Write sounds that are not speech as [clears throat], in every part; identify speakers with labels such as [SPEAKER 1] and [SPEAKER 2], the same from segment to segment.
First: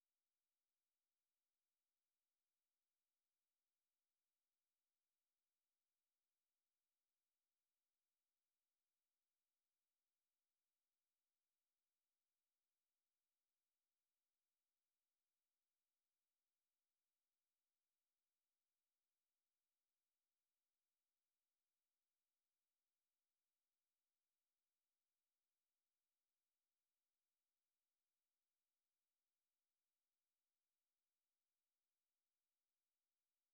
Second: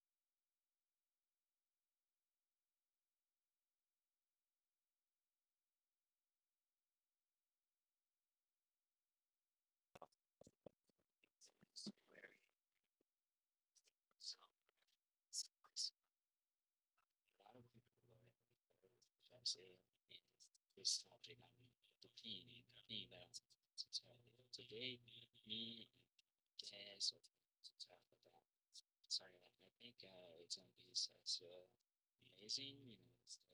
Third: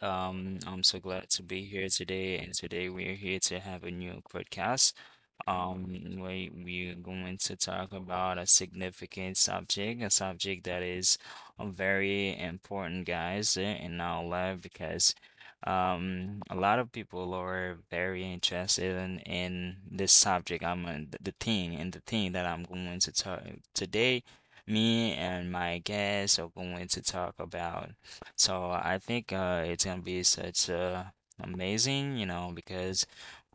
[SPEAKER 1] I'm so glad to be here today, and today we're here to have a new podcast. Um, we're going to talk about a significant subject, a subject that is very important, guys, in our life because a lot of people are very interested in this subject. I'm the thing that I'm going to talk today. Me and my guests are going to talk about. So I think it's gonna be such a amazing, you know, because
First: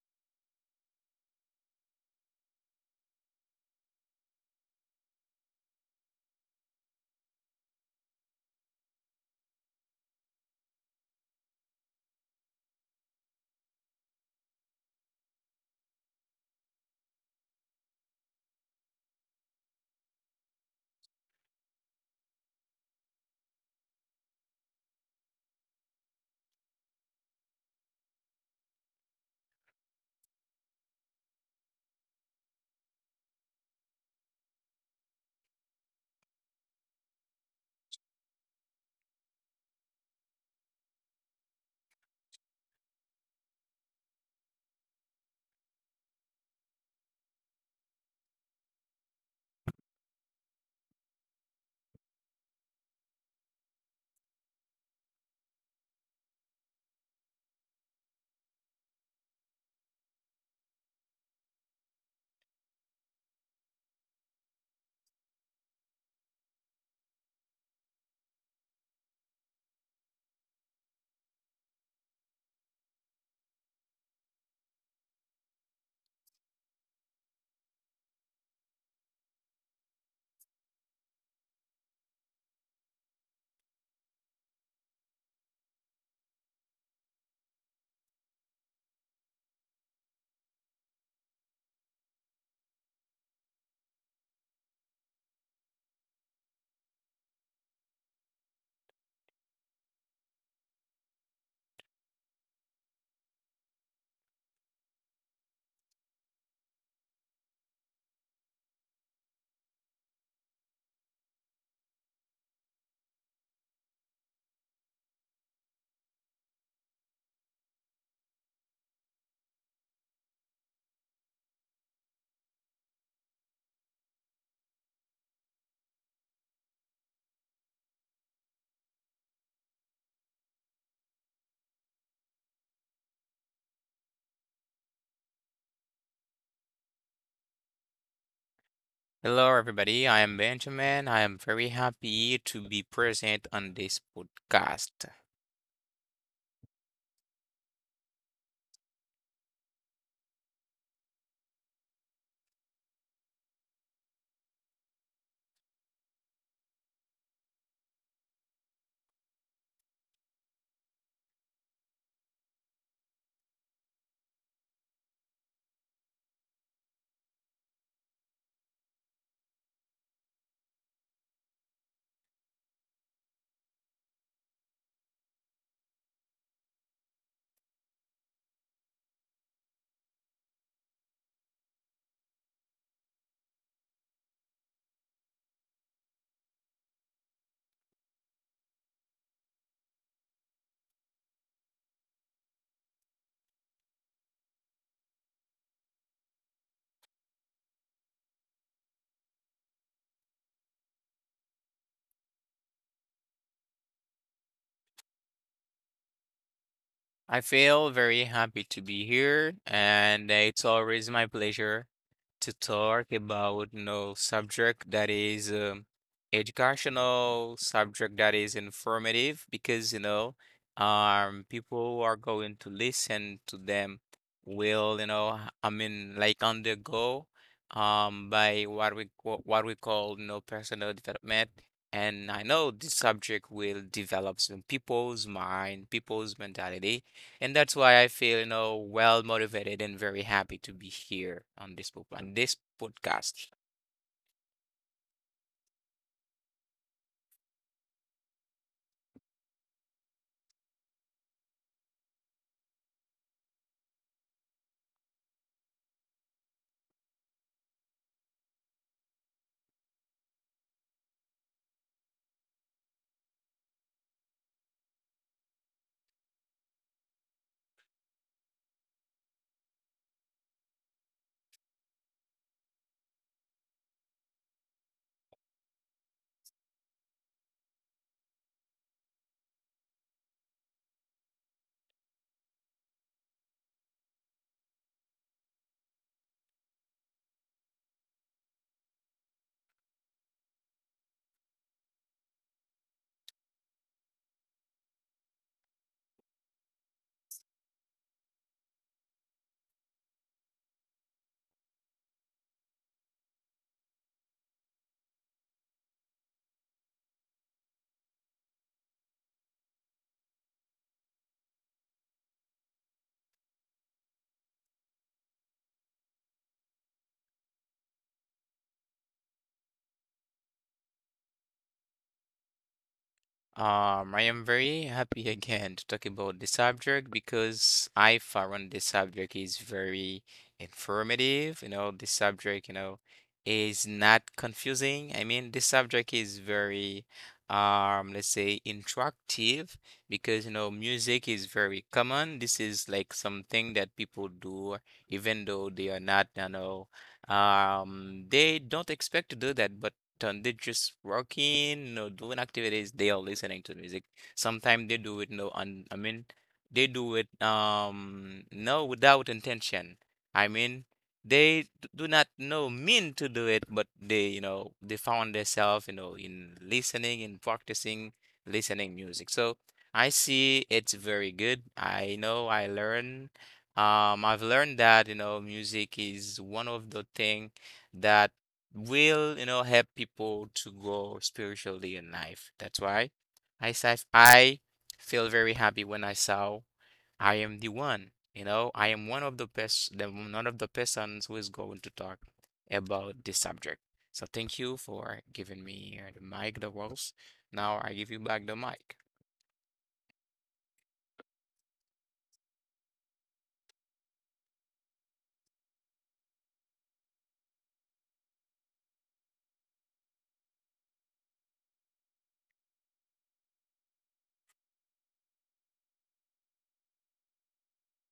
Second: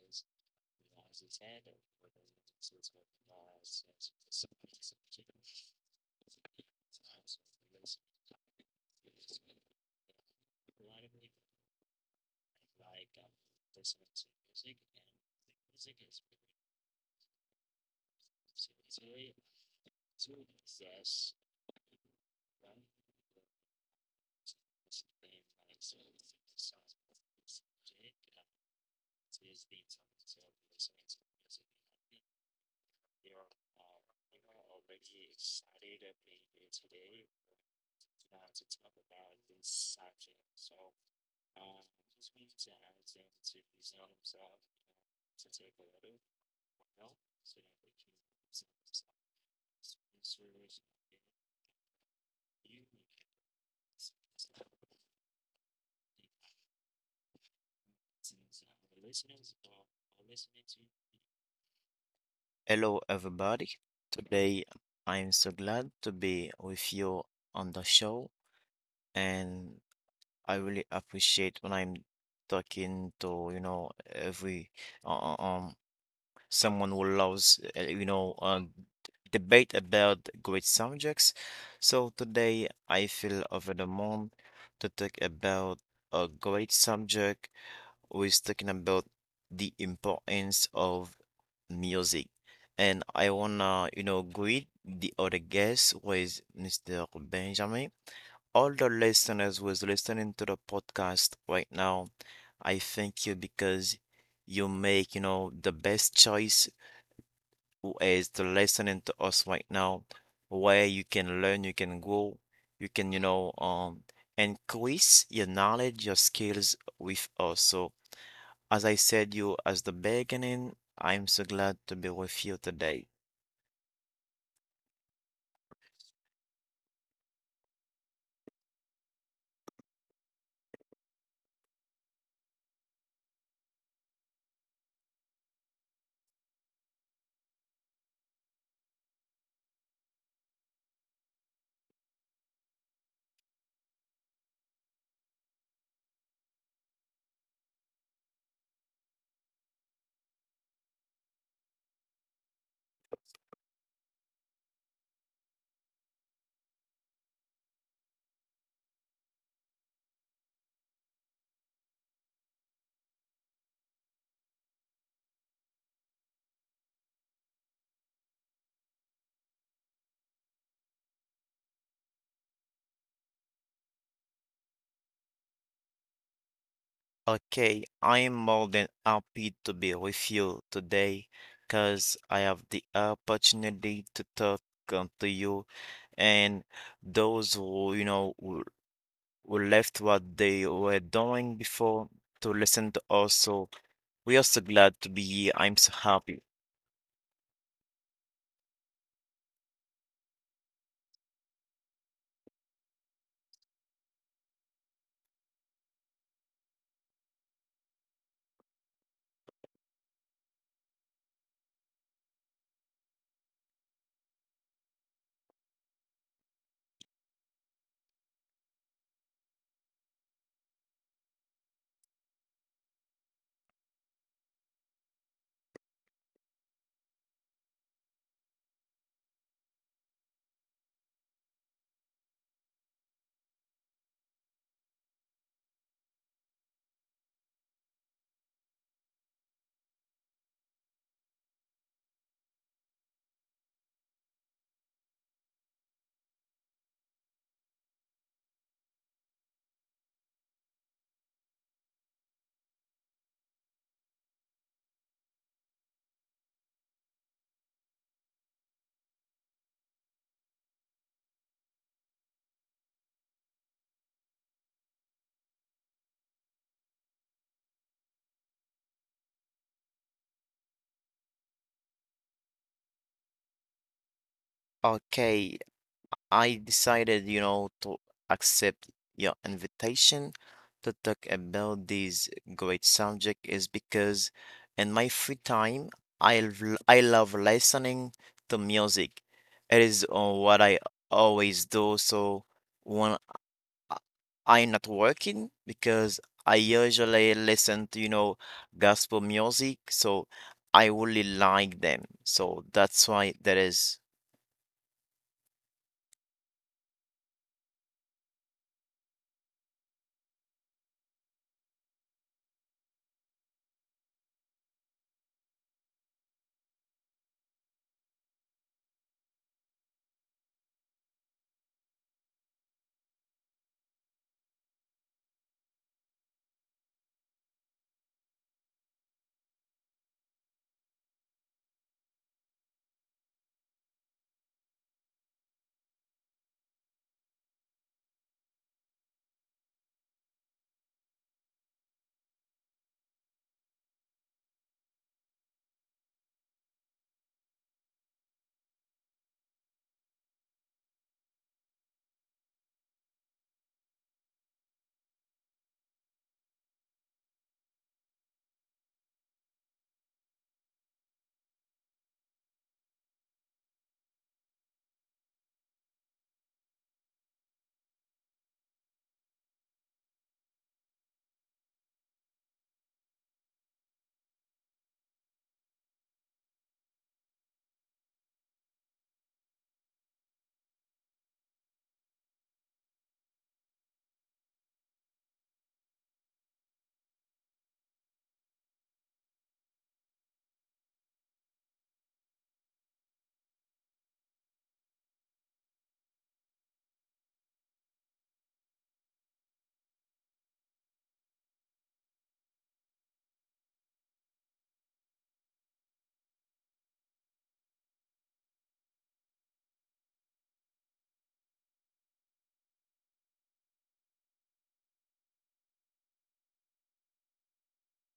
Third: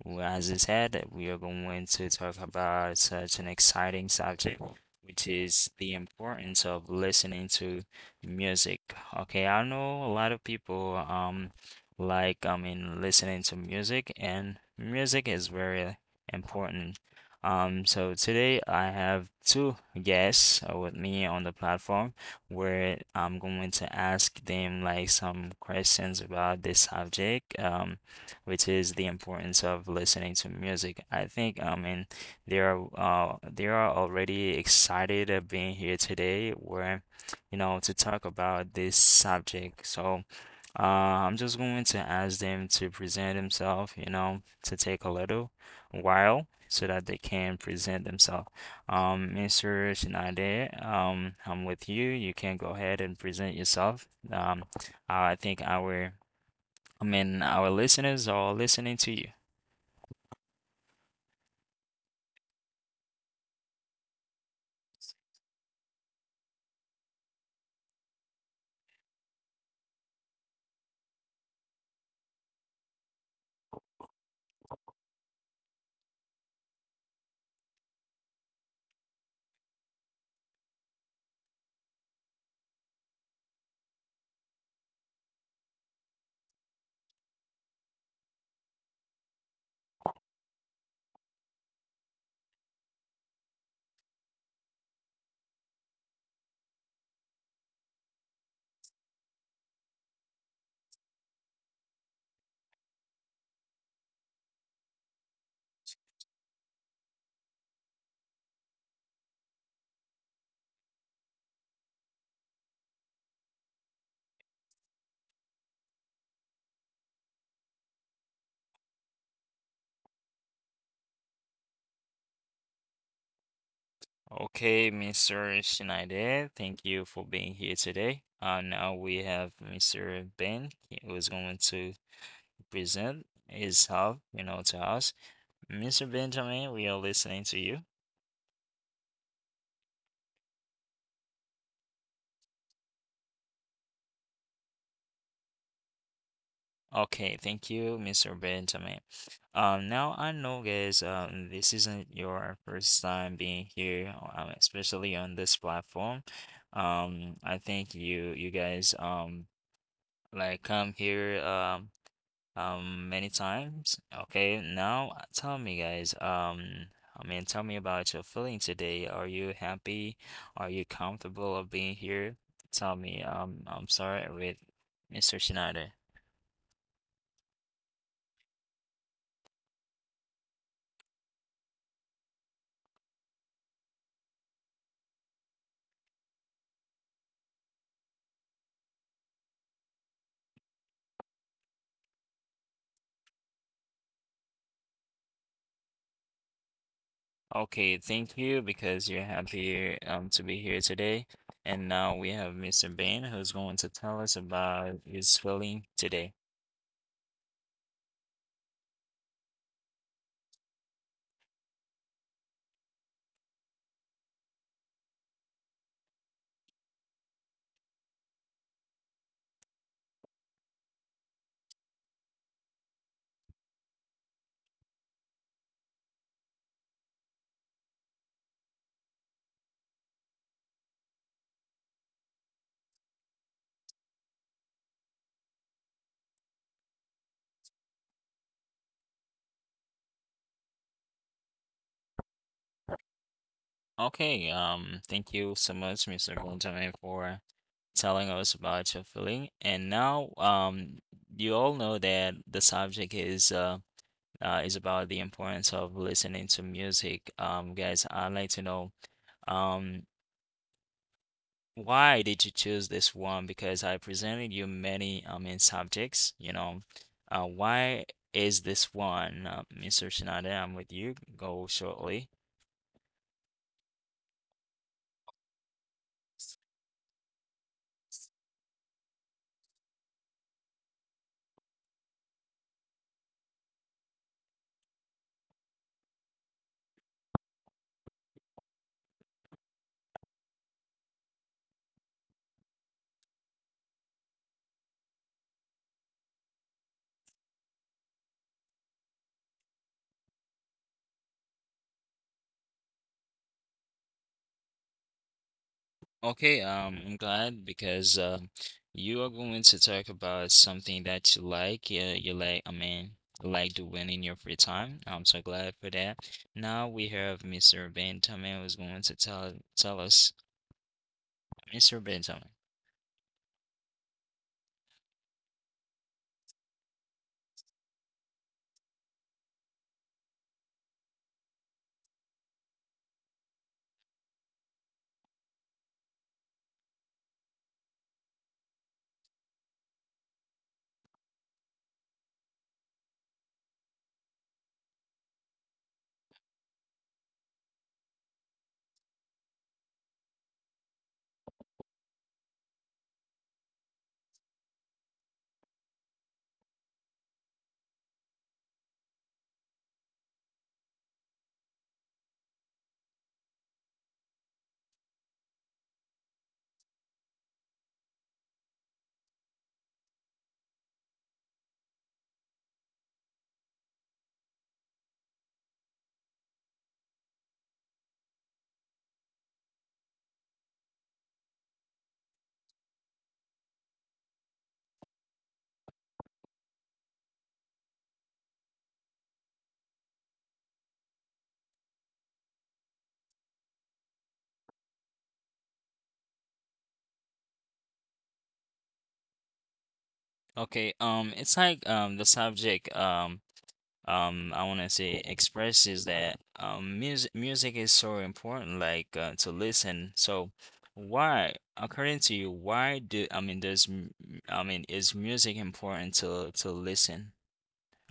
[SPEAKER 1] well, as I said, we are going to talk about such an exciting subject, which is the importance of listening to music. Okay, I know a lot of people like I mean listening to music, and music is very important. So today I have two guests with me on the platform where I'm going to ask them like some questions about this subject. Which is the importance of listening to music. I think, I mean, they are already excited of being here today where, you know, to talk about this subject. So, I'm just going to ask them to present themselves, you know, to take a little while so that they can present themselves. Mr. Shinade, I'm with you. You can go ahead and present yourself. Um, I think our I mean, our listeners are listening to you.
[SPEAKER 2] Hello, everybody. Today, I'm so glad to be with you on the show, and I really appreciate when I'm talking to, every uh, uh, um someone who loves, debate about great subjects. So today, I feel over the moon to talk about a great subject was talking about the importance of music. And I wanna, greet the other guest was Mr. Benjamin. All the listeners who is listening to the podcast right now, I thank you because you make, the best choice who is to listening to us right now, where you can learn, you can grow, you can, increase your knowledge, your skills with us. So as I said you as the beginning, I'm so glad to be with you today.
[SPEAKER 1] Okay, Mr. Schneider, thank you for being here today. Now we have Mr. Ben, who is going to present his help, you know, to us. Mr. Benjamin, we are listening to you.
[SPEAKER 3] Hello, everybody. I am Benjamin. I am very happy to be present on this podcast.
[SPEAKER 1] Okay, thank you, Mr. Benjamin. Now I know, guys, this isn't your first time being here, especially on this platform. Um. I think you guys, like come here many times. Okay, now tell me guys, tell me about your feeling today. Are you happy? Are you comfortable of being here? Tell me. I'm sorry with Mr. Schneider.
[SPEAKER 2] Okay, I am more than happy to be with you today because I have the opportunity to talk to you and those who, you know, who left what they were doing before to listen to us. We are so glad to be here. I'm so happy.
[SPEAKER 1] Okay, thank you because you're happy to be here today. And now we have Mr. Bain who's going to tell us about his feeling today.
[SPEAKER 3] I feel very happy to be here, and it's always my pleasure to talk about subject that is educational, subject that is informative because people who are going to listen to them will I mean like undergo by what we call personal development. And I know this subject will develop some people's mind, people's mentality and that's why I feel, well motivated and very happy to be here on this book on this podcast.
[SPEAKER 1] Okay, thank you so much, Mr. Gonzalez, for telling us about your feeling. And now, you all know that the subject is about the importance of listening to music. Guys, I'd like to know um, why did you choose this one? Because I presented you many in subjects. You know, why is this one, Mr. Shinada? I'm with you. Go shortly.
[SPEAKER 2] Okay, I decided, to accept your invitation to talk about this great subject is because in my free time, I love listening to music. It is what I always do. So when I- I'm not working, because I usually listen to, gospel music, so I really like them. So that's why that is.
[SPEAKER 1] Okay, I'm glad because you are going to talk about something that you like. Yeah, you like, I mean, like doing in your free time. I'm so glad for that. Now we have Mr. Benjamin who's going to tell us, Mr. Benjamin.
[SPEAKER 3] I am very happy again to talk about this subject because I found this subject is very informative. This subject, is not confusing. I mean, this subject is very, let's say, interactive because, music is very common. This is like something that people do, even though they are not, they don't expect to do that, but done. They just working, no doing activities. They are listening to music. Sometimes they do it no un I mean they do it no without intention. I mean they do not know mean to do it, but they they found themselves in listening and practicing listening music. So I see it's very good. I know I learn. I've learned that music is one of the thing that will, help people to grow spiritually in life. That's why I say I feel very happy when I saw I am the one, I am one of the best, the one of the persons who is going to talk about this subject. So thank you for giving me the mic, the words. Now I give you back the mic.
[SPEAKER 1] Okay, it's like the subject I want to say expresses that um, music is so important like to listen. So why according to you why do I mean is music important to listen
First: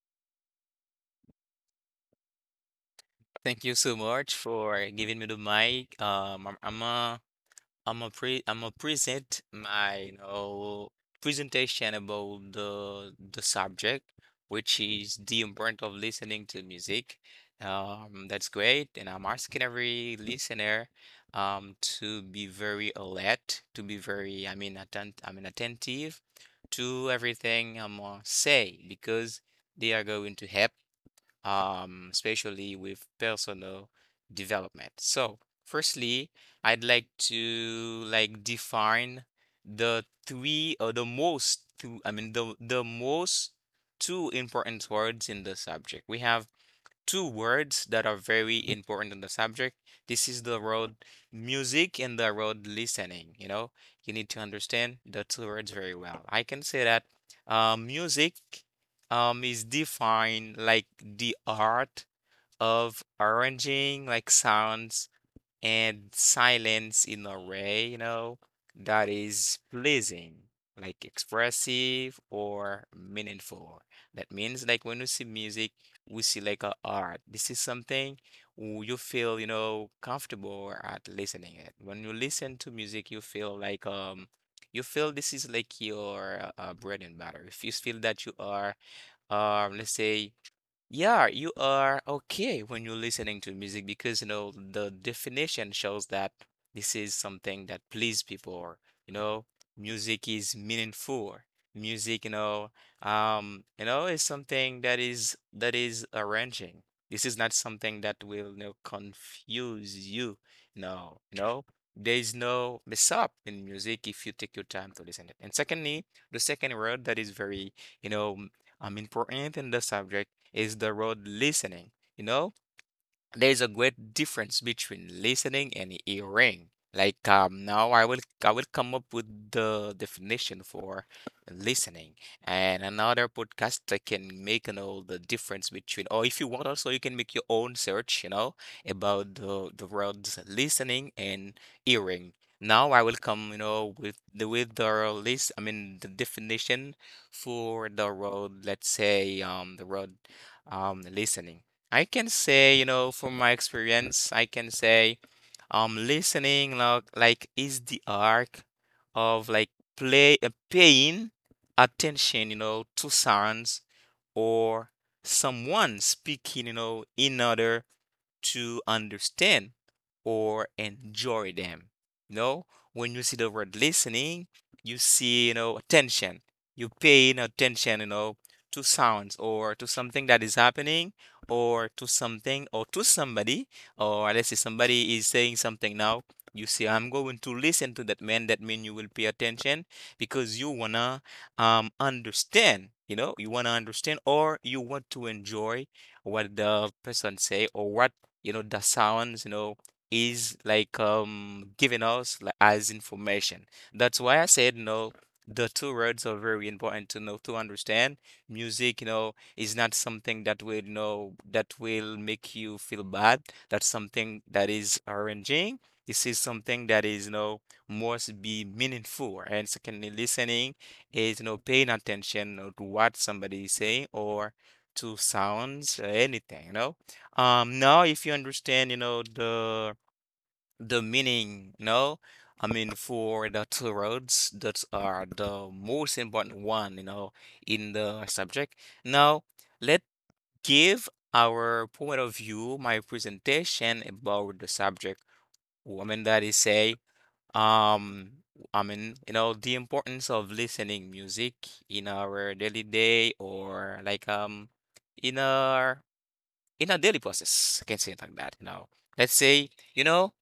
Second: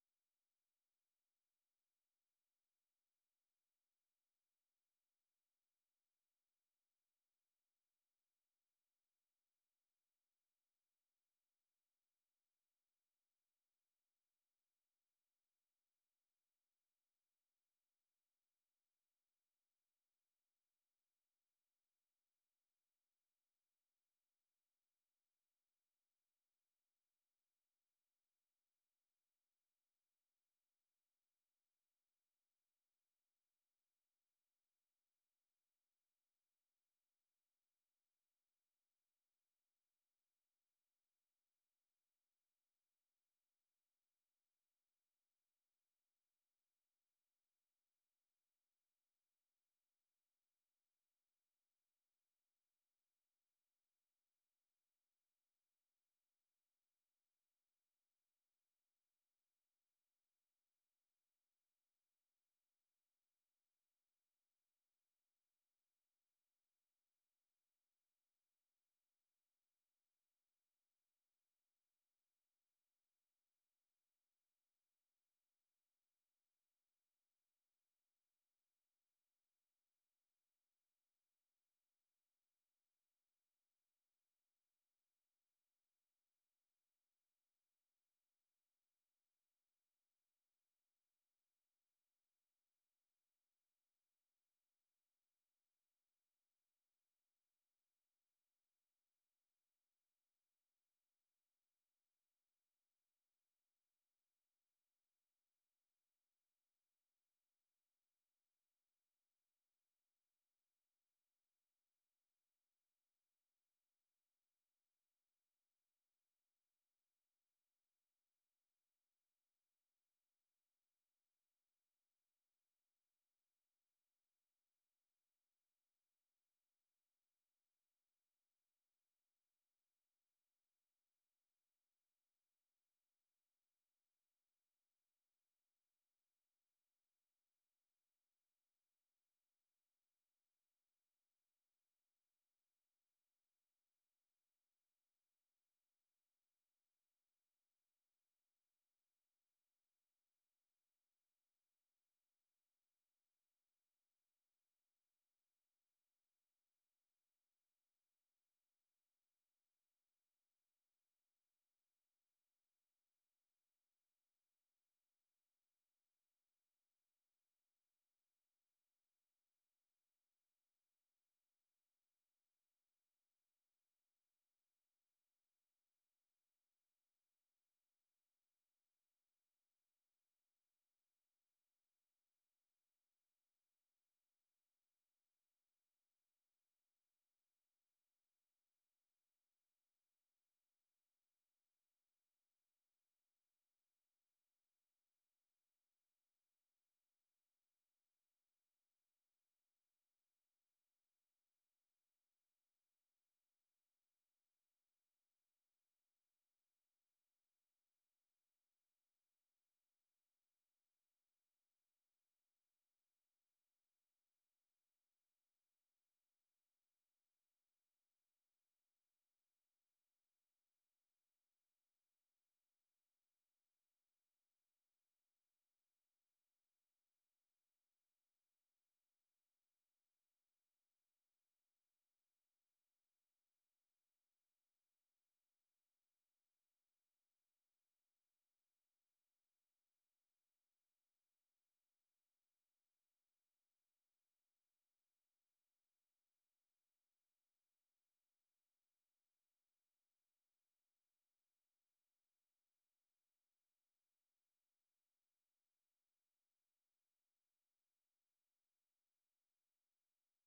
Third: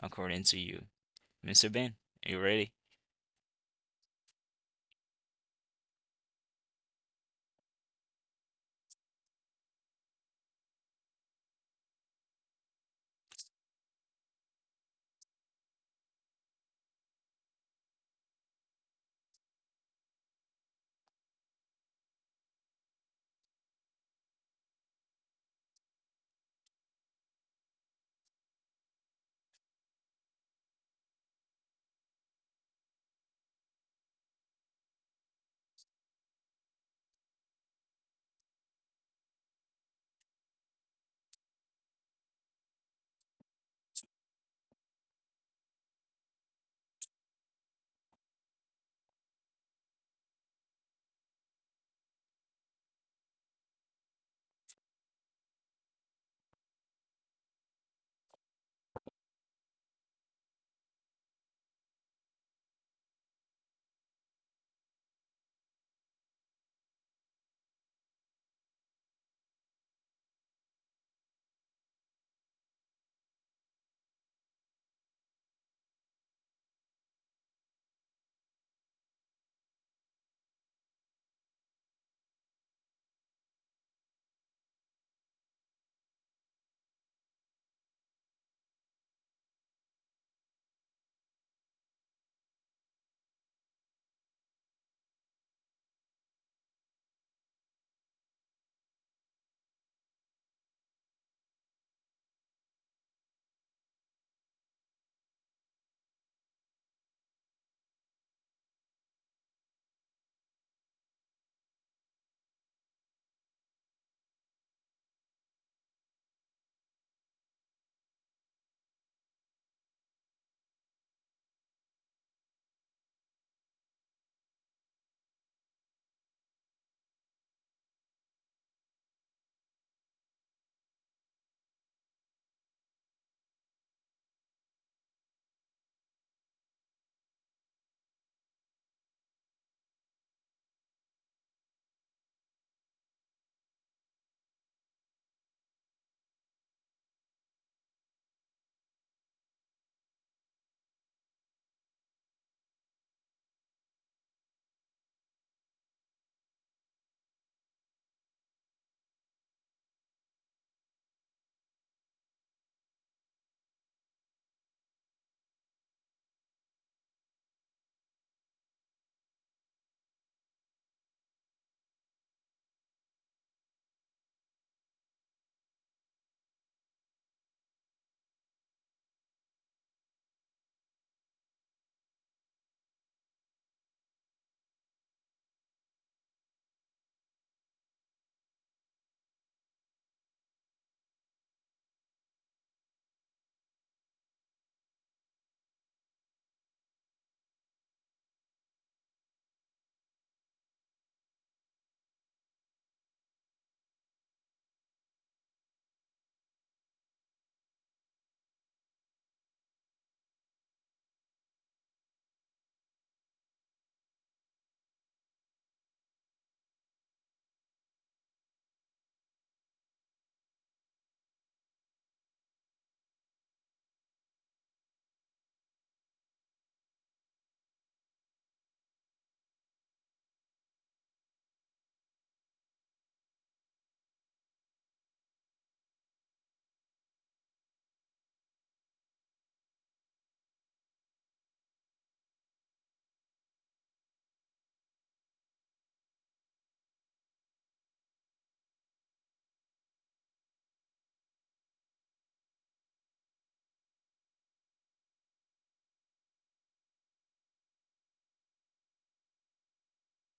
[SPEAKER 1] according to you? Mr. Ben, are you ready?
[SPEAKER 3] Thank you so much for giving me the mic. I'm a present my presentation about the subject, which is the importance of listening to music. That's great, and I'm asking every listener to be very alert, to be very I mean attent I mean attentive to everything I'm gonna say because they are going to help especially with personal development. So, firstly, I'd like to like define the three or the most two, I mean the most two important words in the subject. We have two words that are very important in the subject. This is the word music and the word listening. You need to understand the two words very well. I can say that music is defined like the art of arranging like sounds and silence in a way, that is pleasing, like expressive or meaningful. That means like when we see music, we see like a art. This is something you feel, comfortable at listening it. When you listen to music, you feel like you feel this is like your bread and butter. If you feel that you are let's say, yeah, you are okay when you're listening to music because the definition shows that this is something that please people or you know music is meaningful. Music, is something that is arranging. This is not something that will, confuse you. No, there is no mess up in music if you take your time to listen to it. And secondly, the second word that is very, you know, important in the subject is the word listening. You know, there's a great difference between listening and hearing. Like now I will come up with the definition for listening and another podcast I can make the difference between, or if you want also you can make your own search about the words listening and hearing. Now I will come with the list I mean the definition for the word. Let's say the word listening. I can say, from my experience, listening like is the arc of like play paying attention, to sounds or someone speaking, in order to understand or enjoy them. You know, when you see the word listening, you see, attention. You pay attention, to sounds or to something that is happening or to something or to somebody, or let's say somebody is saying something now. You say, I'm going to listen to that man. That means you will pay attention because you wanna understand, you wanna understand or you want to enjoy what the person say, or what the sounds is like giving us like as information. That's why I said, the two words are very important to know, to understand. Music is not something that will, that will make you feel bad. That's something that is arranging. This is something that is, must be meaningful. And secondly, listening is, paying attention, to what somebody is saying or to sounds or anything. Now, if you understand, the meaning, I mean, for the two roads that are the most important one, in the subject. Now let's give our point of view, my presentation about the subject. I mean that is say, um, I mean, the importance of listening music in our daily day, or like in our in a daily process. I can say it like that. Let's say, you know,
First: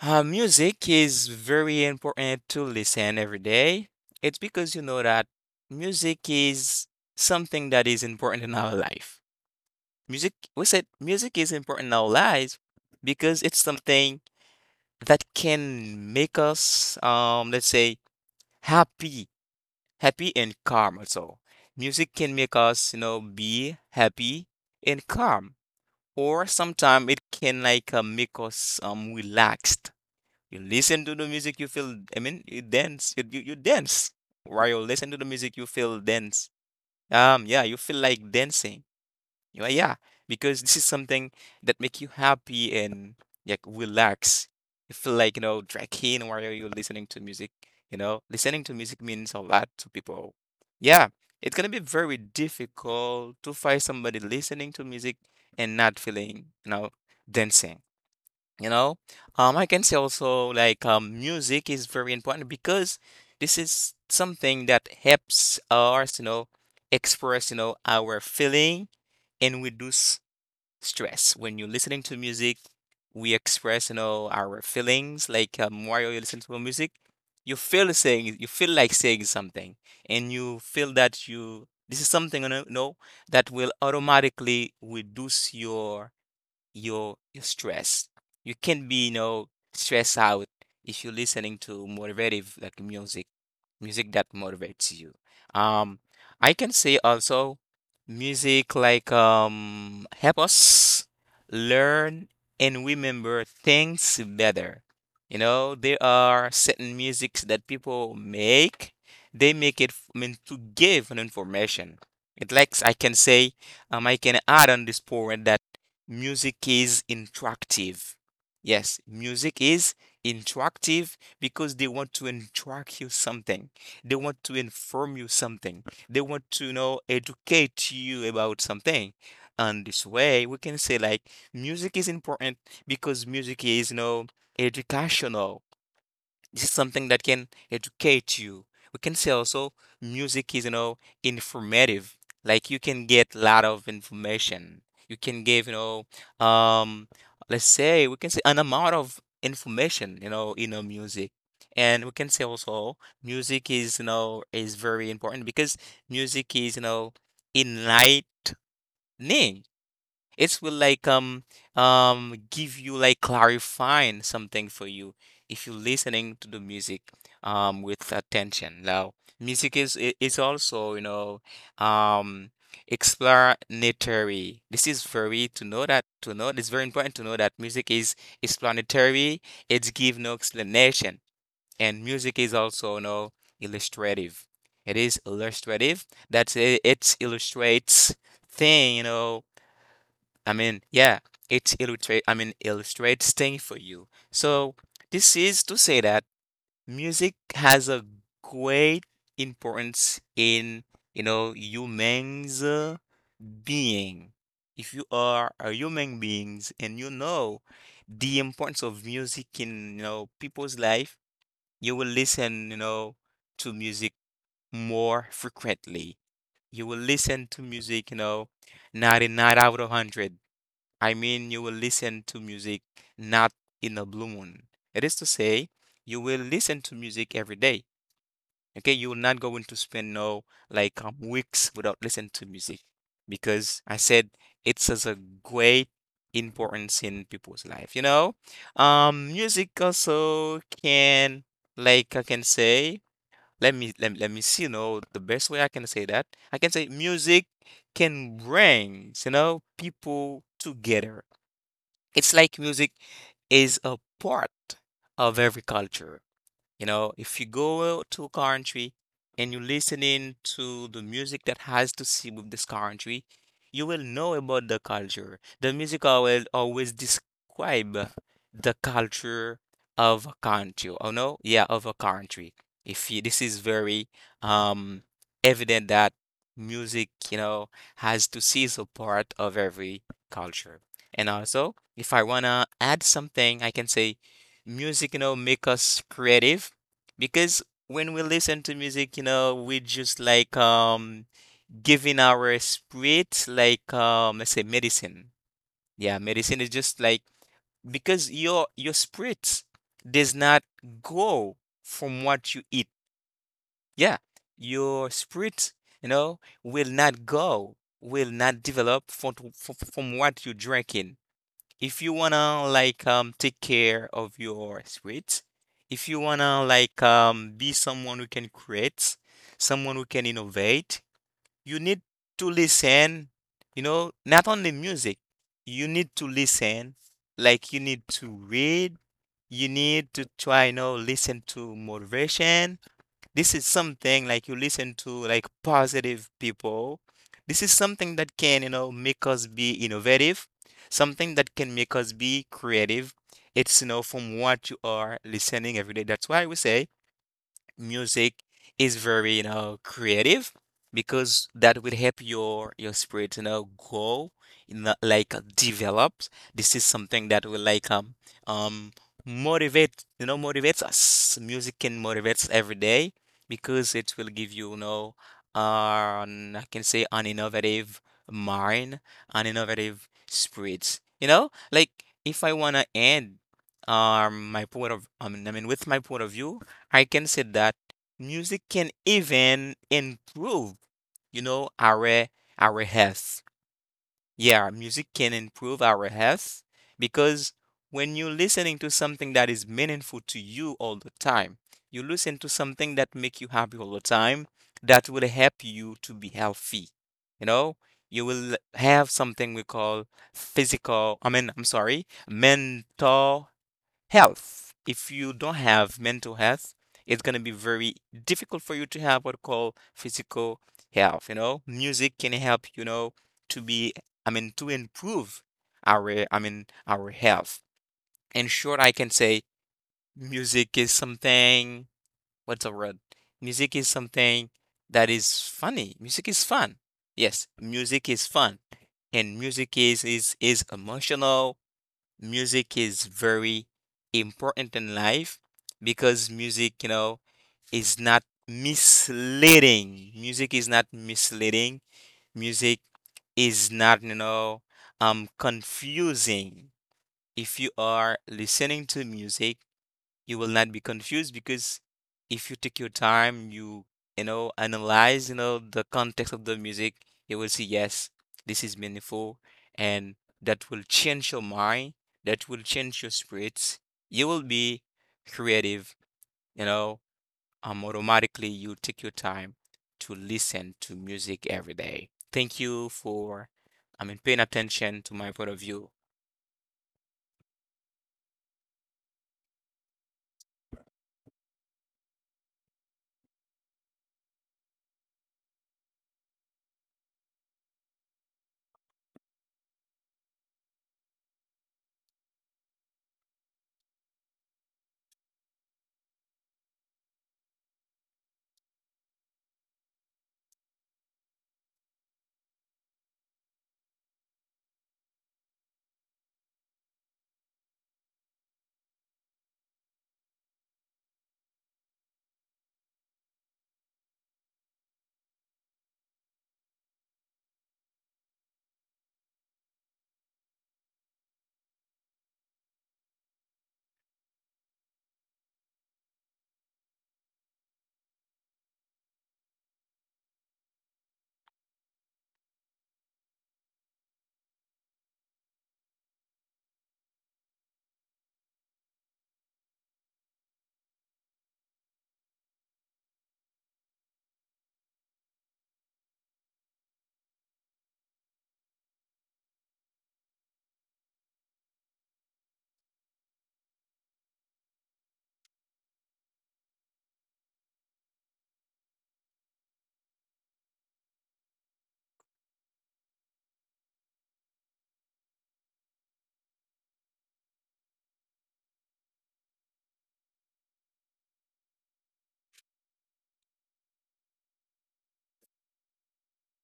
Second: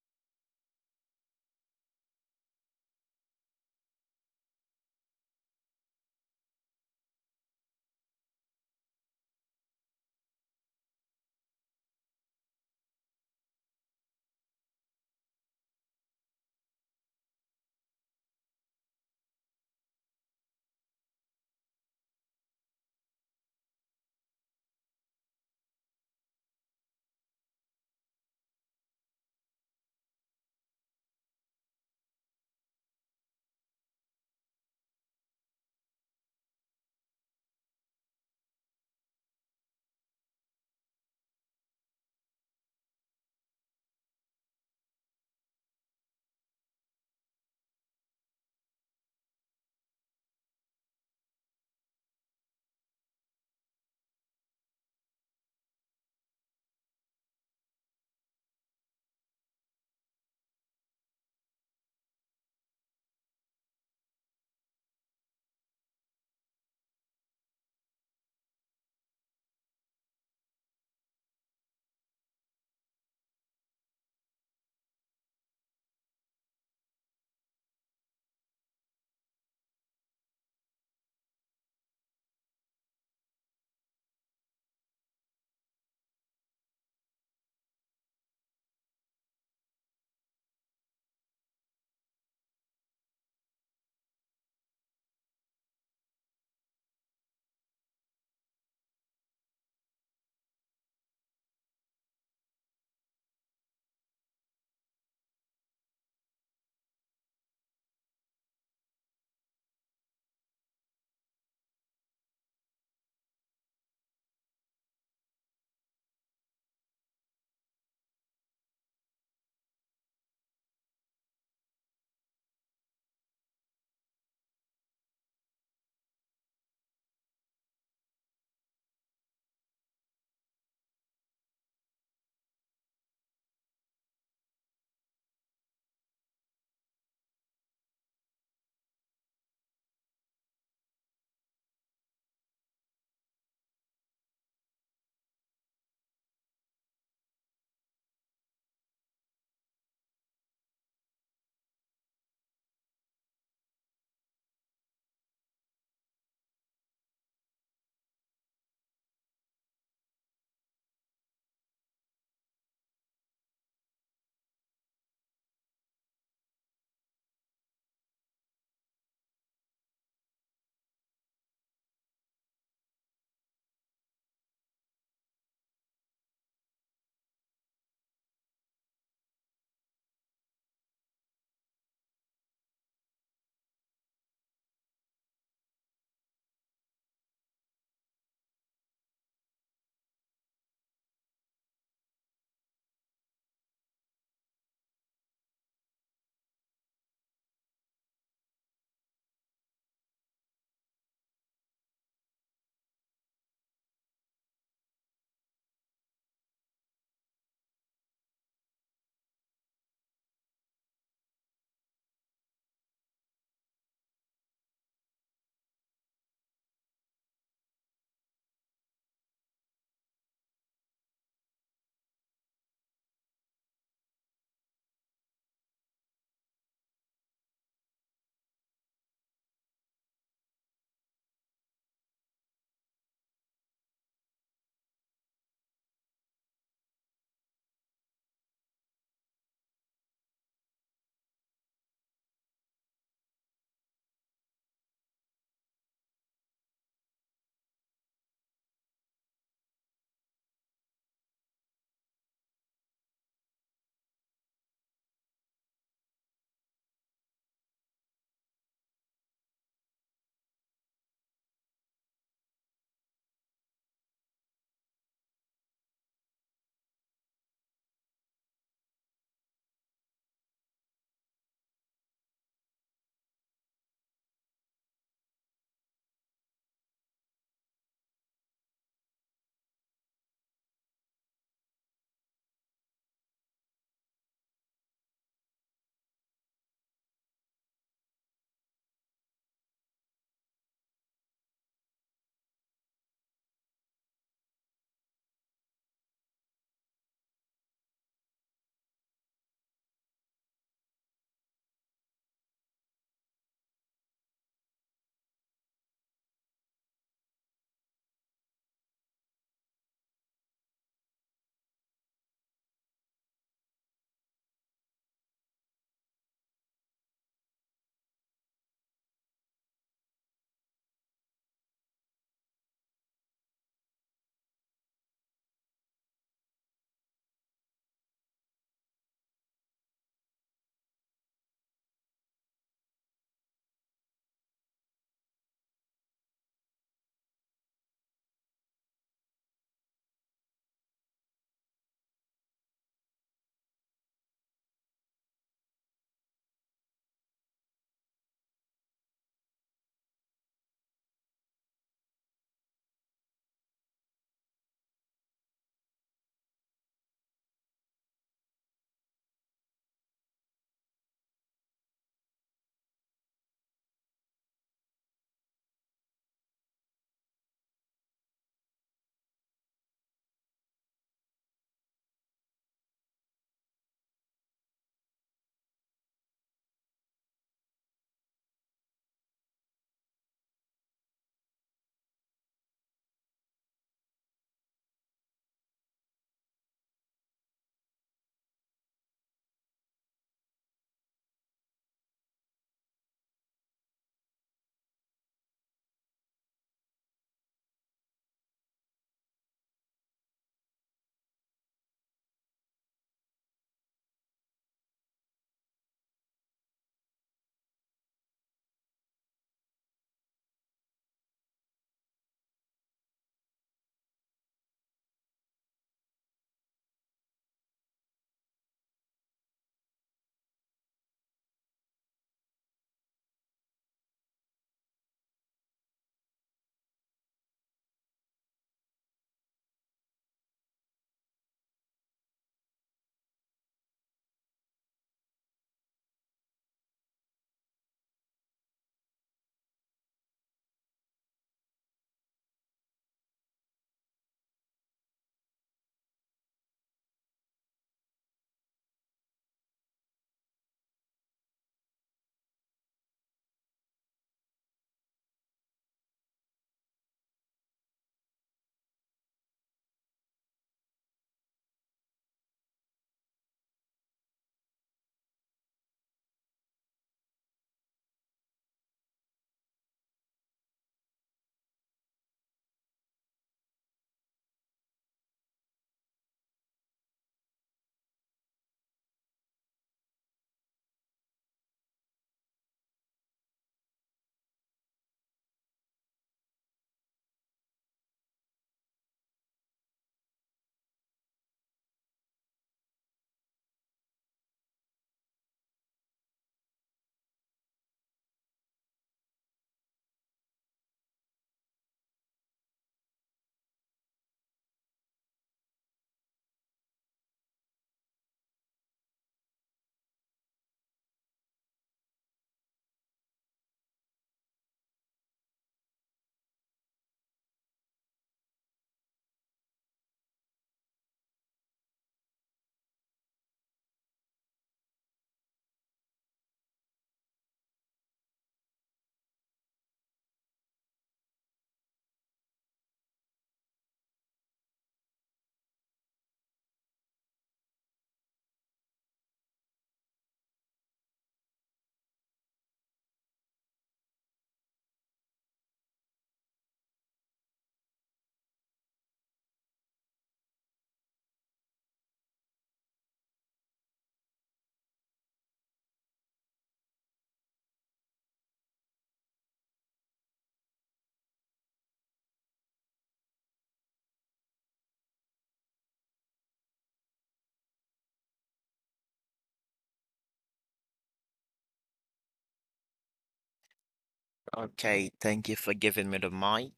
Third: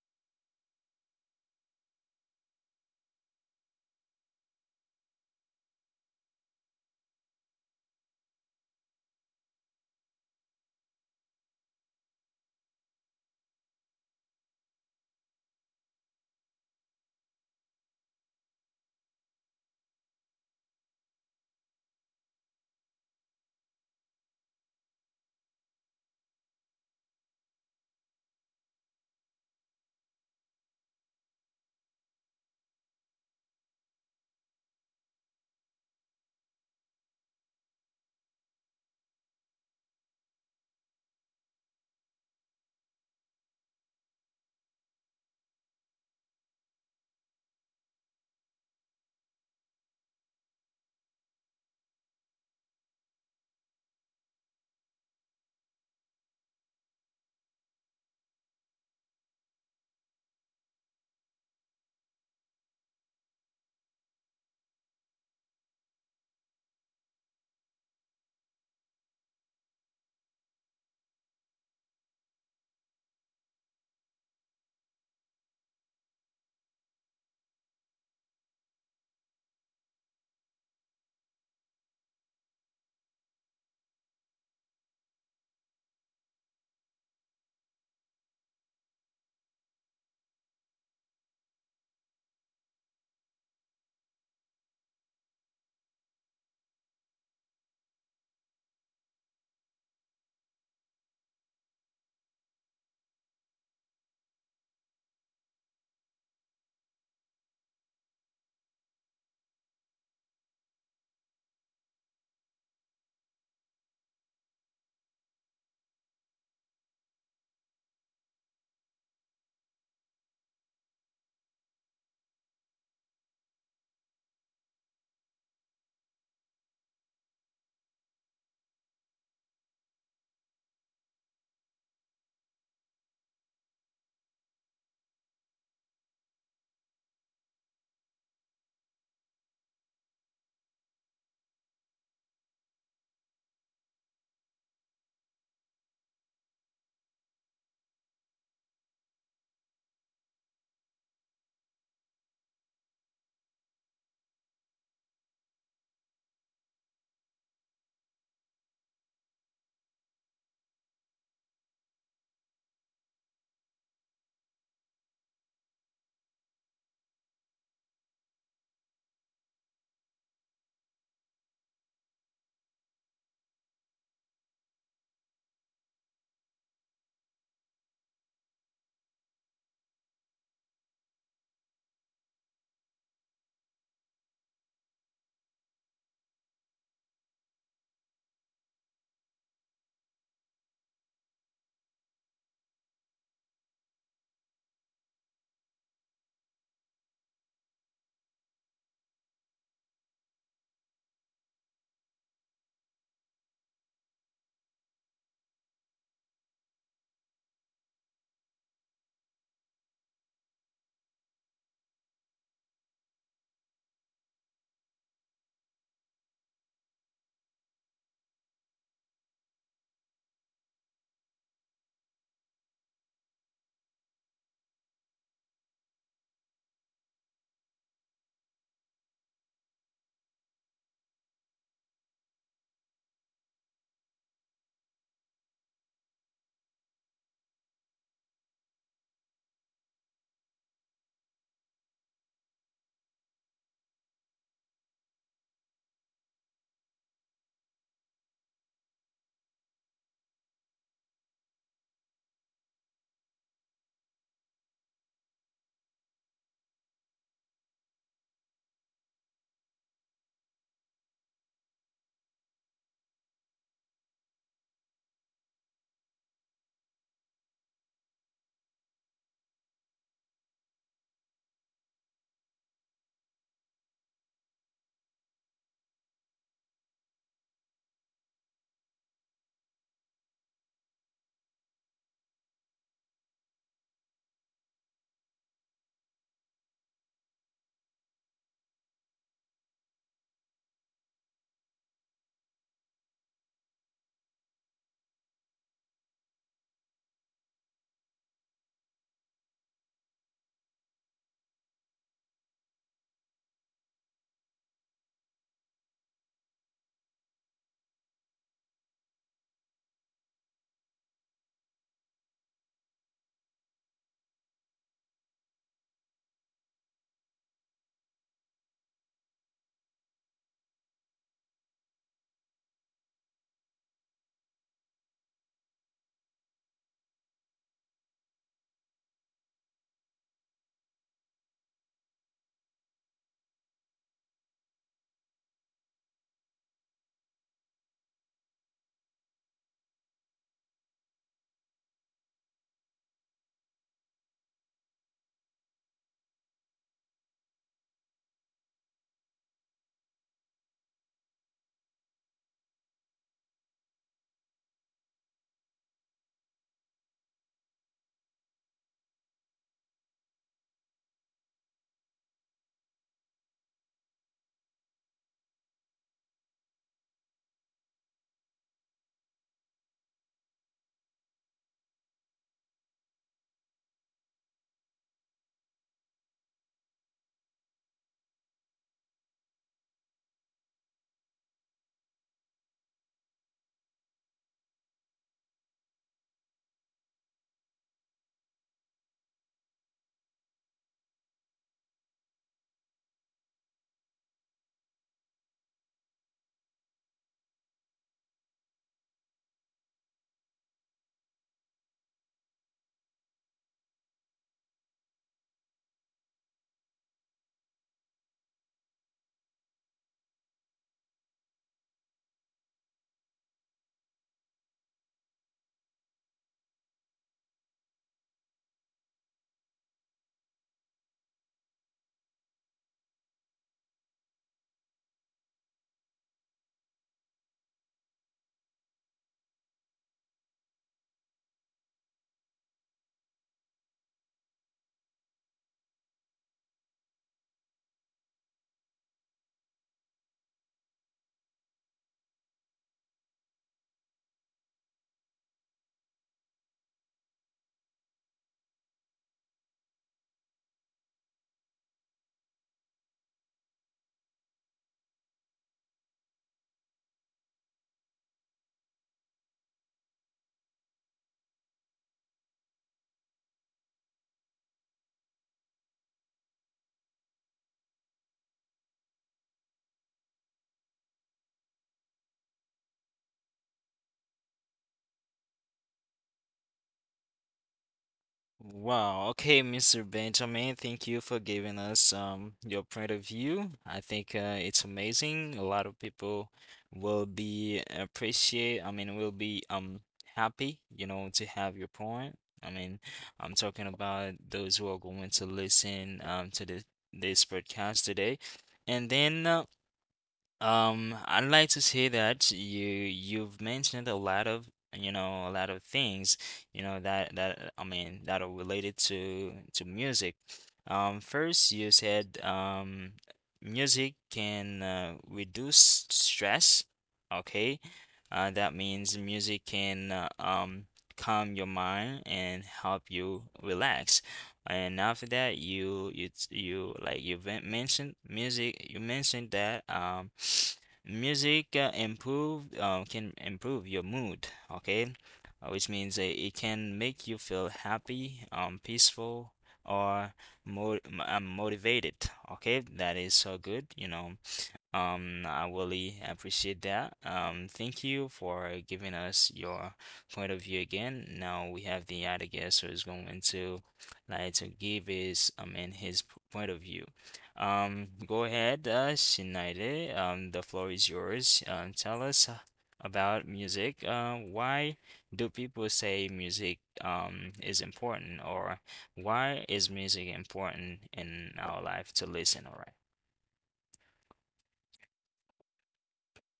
[SPEAKER 3] uh, music is very important to listen every day. It's because that music is something that is important in our life. Music, we said music is important in our lives because it's something that can make us, let's say, happy, happy and calm also. Music can make us, be happy and calm. Or sometimes it can like make us relaxed. You listen to the music, you feel. I mean, you dance. You dance while you listen to the music, you feel dance. Yeah, you feel like dancing. Yeah, yeah, because this is something that make you happy and like relax. You feel like, tracking while you're listening to music. Listening to music means a lot to people. Yeah, it's gonna be very difficult to find somebody listening to music and not feeling, dancing. You know, I can say also like music is very important because this is something that helps us, express, our feeling and we do stress. When you're listening to music, we express, our feelings. Like Mario, you listen to music, you feel saying, you feel like saying something, and you feel that you this is something, that will automatically reduce your stress. You can not be, stressed out if you're listening to motivative like music, music that motivates you. Um, I can say also music like help us learn and remember things better. There are certain musics that people make. They make I mean to give an information. It likes I can say, I can add on this point that music is interactive. Yes, music is interactive because they want to instruct you something. They want to inform you something. They want to, educate you about something. And this way, we can say like music is important because music is, educational. This is something that can educate you. We can say also music is, informative. Like you can get a lot of information. You can give, um, let's say we can say an amount of information, in a music. And we can say also music is very important because music is, enlightening. It will like give you like clarifying something for you if you're listening to the music with attention. Now, music is also, um explanatory. This is very to know that to know it's very important to know that music is explanatory. It give no explanation. And music is also, illustrative. It is illustrative. That's it, it illustrates thing, I mean, yeah, it illustrate I mean illustrates things for you. So this is to say that music has a great importance in humans being. If you are a human beings and you know the importance of music in people's life, you will listen, to music more frequently. You will listen to music, 99 out of 100 I mean, you will listen to music not in a blue moon. It is to say, you will listen to music every day. Okay, you will not going to spend no like weeks without listening to music because I said it's such a great importance in people's life. Music also can, like, I can say. Let me see. The best way I can say that I can say music can bring people together. It's like music is a part of every culture. If you go to a country and you listening to the music that has to see with this country, you will know about the culture. The music will always describe the culture of a country. Oh no, yeah, of a country. If you, this is very um evident that music, has to see is a part of every culture. And also, if I wanna add something, I can say music, make us creative because when we listen to music, we just like giving our spirit like let's say medicine. Yeah, medicine is just like because your spirit does not grow from what you eat. Yeah, your spirit, will not go, will not develop from what you're drinking if you wanna like take care of your spirits, if you wanna like be someone who can create, someone who can innovate, you need to listen, not only music. You need to listen, like you need to read, you need to try, listen to motivation. This is something like you listen to like positive people. This is something that can, make us be innovative, something that can make us be creative. It's, from what you are listening every day. That's why we say music is very, creative because that will help your spirit, grow, like develop. This is something that will like um motivate, motivates us. Music can motivate us every day because it will give you, an I can say an innovative mind, an innovative spirit. Like if I wanna end my point of I mean with my point of view, I can say that music can even improve, you know, our our health. Yeah, music can improve our health because when you're listening to something that is meaningful to you all the time, you listen to something that make you happy all the time, that will help you to be healthy. You know, you will have something we call physical, I mean, I'm sorry, mental health. If you don't have mental health, it's going to be very difficult for you to have what we call physical health. Music can help, to be, I mean, to improve our, I mean, our health. In short, I can say music is something, what's the word? Music is something that is funny. Music is fun. Yes, music is fun. And music is emotional. Music is very important in life because music, is not misleading. Music is not misleading. Music is not, confusing. If you are listening to music, you will not be confused because if you take your time, you know analyze the context of the music, you will see yes, this is meaningful, and that will change your mind, that will change your spirits. You will be creative, you know. Automatically, you take your time to listen to music every day. Thank you for, I mean, paying attention to my point of view.
[SPEAKER 1] Wow. Okay, Mr. Benjamin, thank you for giving us your point of view. I think it's amazing. A lot of people will be appreciate, I mean, will be happy, you know, to have your point. I mean, I'm talking about those who are going to listen to this podcast today. And then I'd like to say that you've mentioned a lot of you know a lot of things you know that that I mean that are related to music. First you said music can reduce stress. Okay, that means music can calm your mind and help you relax. And after that, you like you mentioned music. You mentioned that [sniffs] music improved can improve your mood. Okay, which means it can make you feel happy, peaceful, or motivated. Okay, that is so good. You know, I really appreciate that. Thank you for giving us your point of view again. Now we have the other guest who is going to like to give his point of view. Go ahead, Shinade. The floor is yours. Tell us about music. Why do people say music is important, or why is music important in our life to listen? All.
[SPEAKER 2] Okay, thank you for giving me the mic.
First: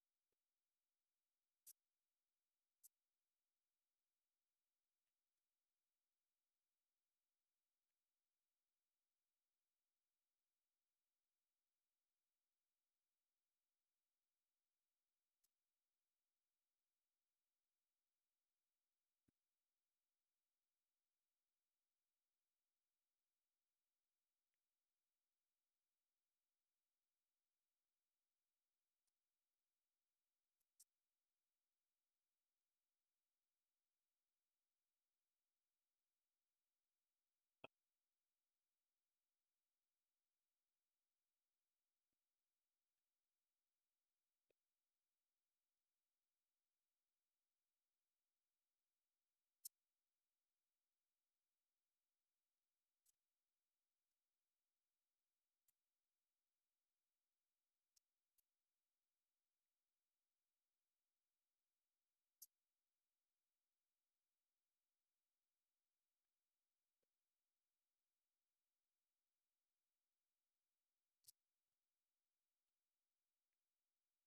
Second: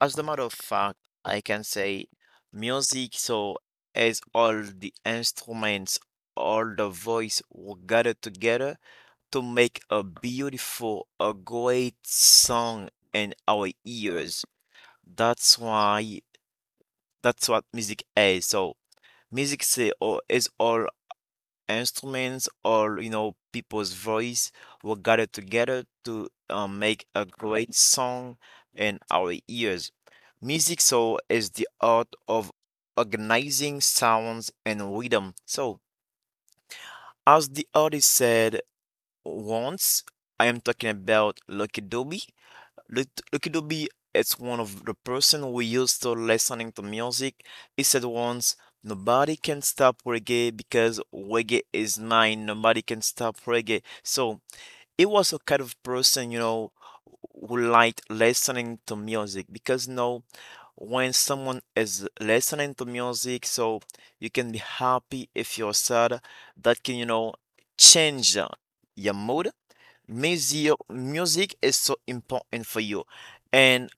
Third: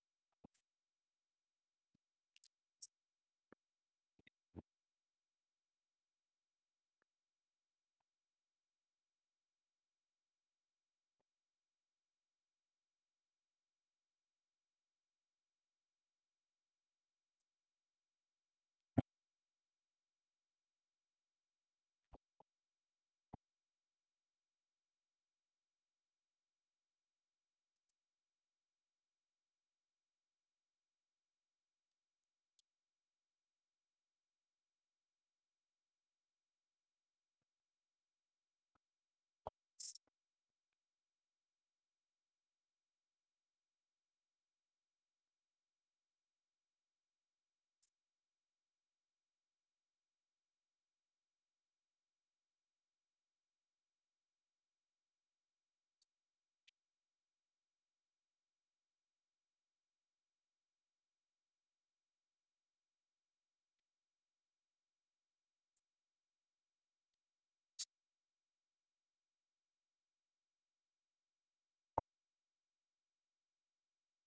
[SPEAKER 2] As a matter of fact, I can say music so as all the instruments, all the voice were gathered together to make a beautiful, a great song in our ears. That's why that's what music is. So music say or is all instruments or you know people's voice were gathered together to make a great song in our ears. Music so is the art of organizing sounds and rhythm. So as the artist said once, I am talking about Lucky Dube. Lucky Dube is one of the person who used to listening to music. He said once, nobody can stop reggae because reggae is mine. Nobody can stop reggae. So he was a kind of person, you know, who liked listening to music because you know when someone is listening to music, so you can be happy if you're sad. That can, you know, change your mood. Music, music is so important for you, and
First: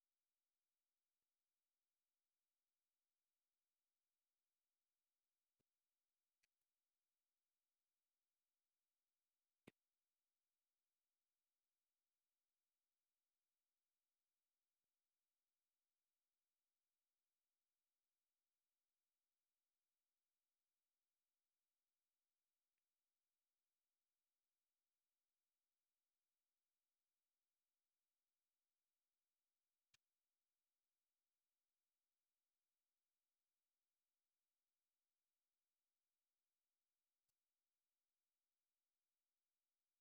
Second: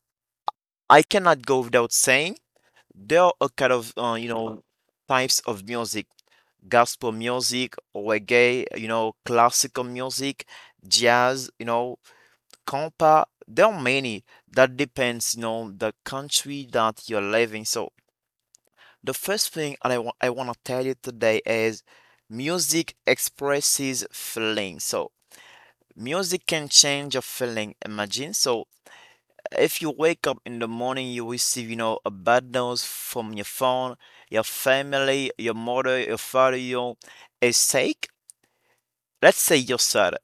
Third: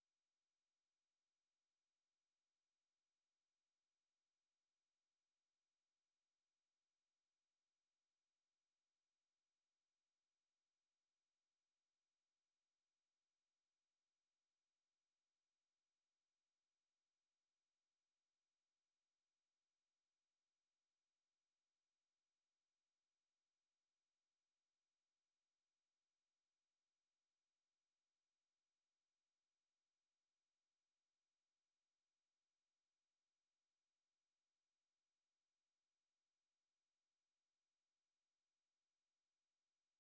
[SPEAKER 2] I cannot go without saying there are a kind of types of music: gospel music, reggae, you know, classical music, jazz, you know, compa. There are many. That depends, you know, the country that you're living. So the first thing I want to tell you today is music expresses feelings. So music can change your feeling. Imagine so if you wake up in the morning, you receive, you know, a bad news from your phone, your family, your mother, your father, you is sick. Let's say you're sad.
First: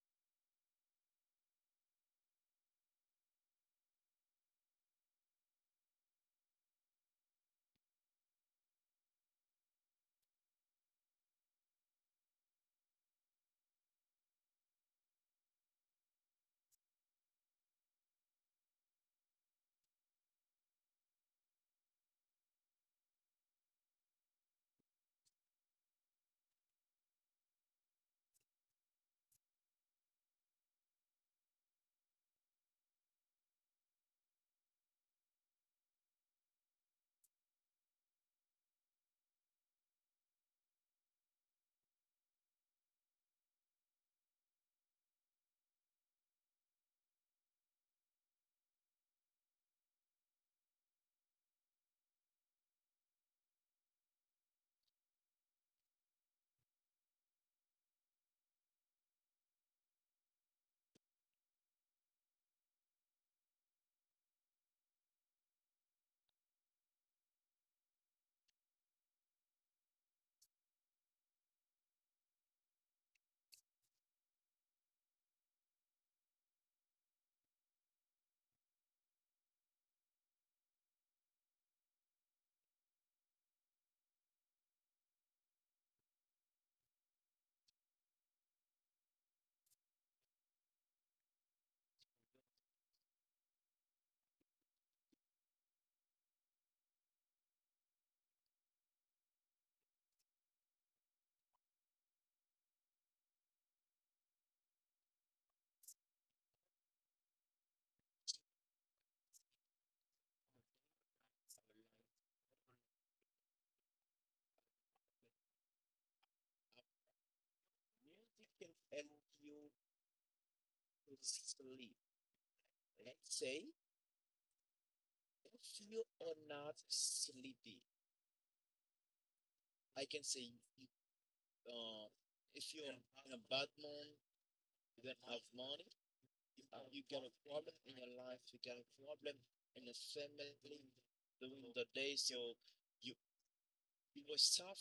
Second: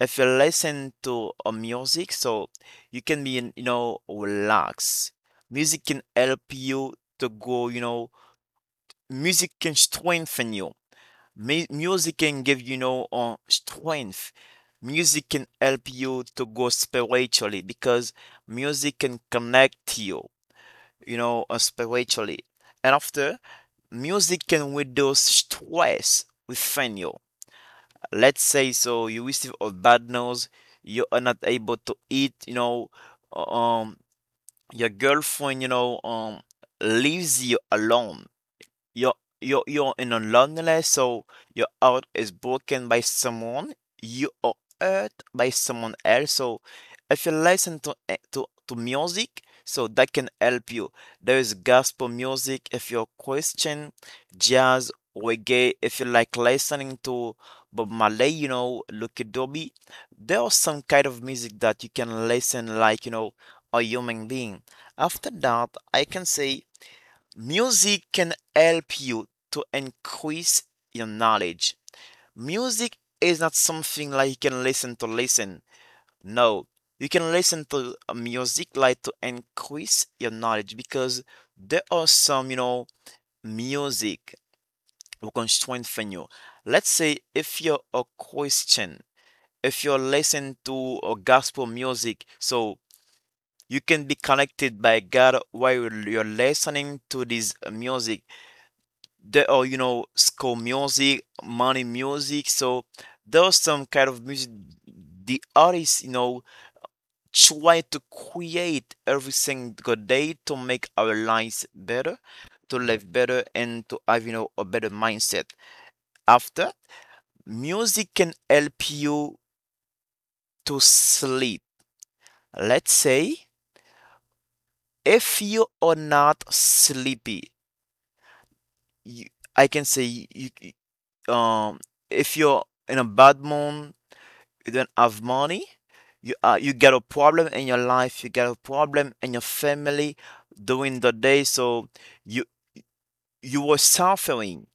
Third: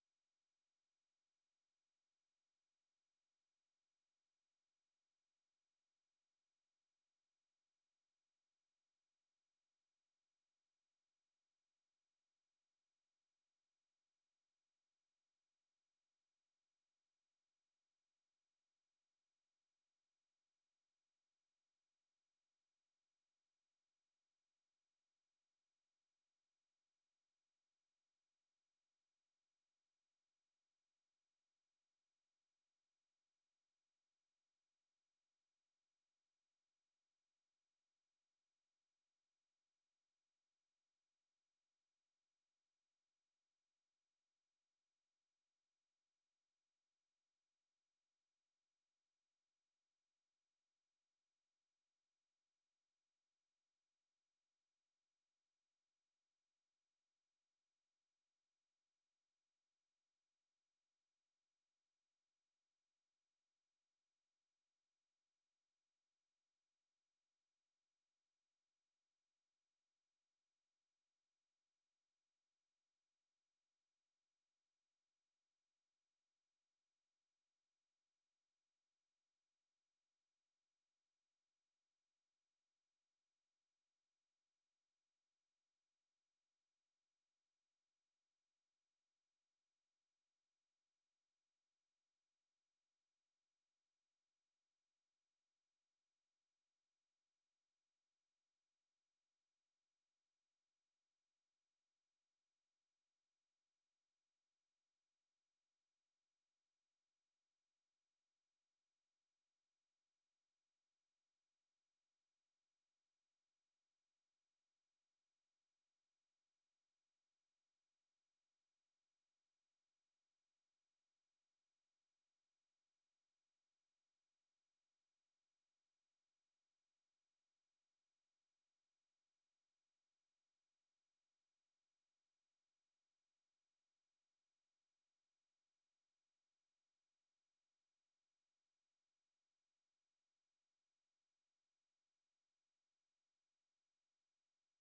[SPEAKER 2] If you listen to a music, so you can be, you know, relaxed. Music can help you to go, you know, music can strengthen you. Music can give, you know, strength. Music can help you to go spiritually because music can connect you you know, spiritually. And after, music can reduce stress within you. Let's say so you receive a bad news, you are not able to eat, uh, um, your girlfriend, leaves you alone you're you're in a loneliness, so your heart is broken by someone, you are hurt by someone else. So if you listen to to music, so that can help you. There is gospel music if you're Christian, jazz, reggae. If you like listening to Bob Marley, you know, Lucky Dube, there are some kind of music that you can listen like you know a human being. After that, I can say music can help you to increase your knowledge. Music is not something like you can listen to listen. No, you can listen to music like to increase your knowledge because there are some, you know, music who can strengthen you. Let's say if you're a Christian, if you're listening to a gospel music, so you can be connected by God while you're listening to this music. There are you know school music money music so there's some kind of music the artists you know try to create everything single day to make our lives better to live better and to have you know a better mindset. After, music can help you to sleep. Let's say if you are not sleepy you, I can say um if you're in a bad mood you don't have money, you you get a problem in your life, you get a problem in your family during the day, so you you were suffering.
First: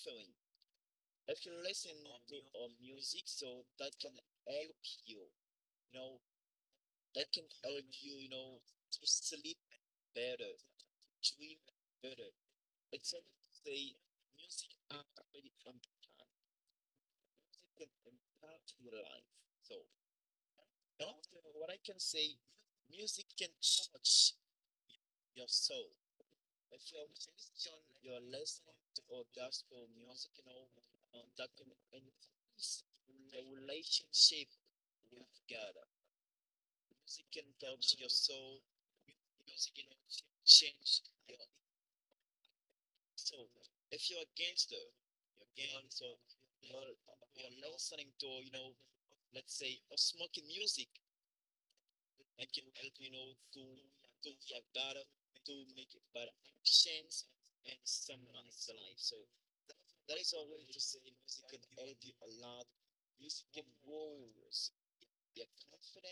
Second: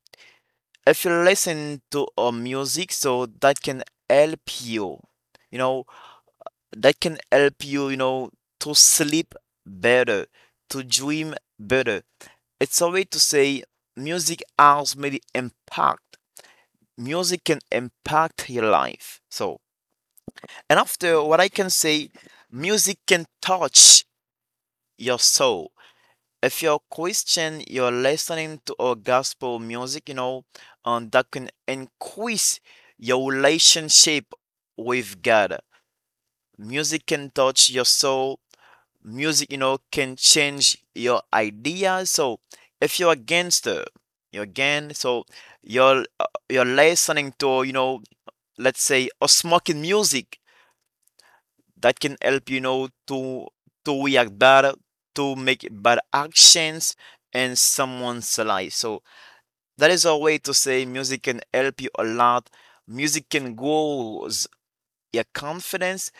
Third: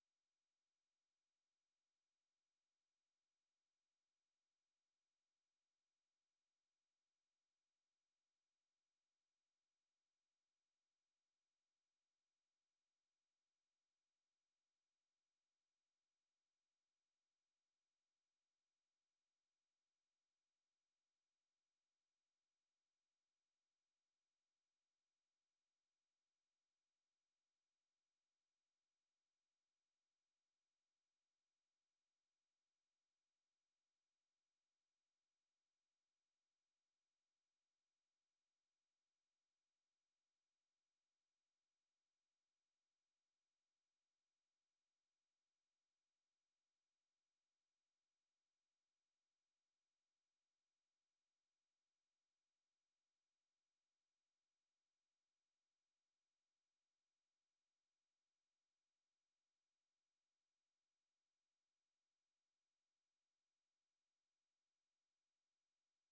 [SPEAKER 2] If you listen to music, so that can help you, you know, that can help you, you know, to sleep better, to dream better. It's a way to say music has made impact. Music can impact your life. So and after what I can say, music can touch your soul. If you're Christian, you're listening to our gospel music, you know, and that can increase your relationship with God. Music can touch your soul. Music, you know, can change your ideas. So if you're a gangster, you're gang, so you're uh, you're listening to, you know, let's say, or smoking music that can help you know to react better to make better actions in someone's life so that is a way to say music can help you a lot. Music can grow your confidence.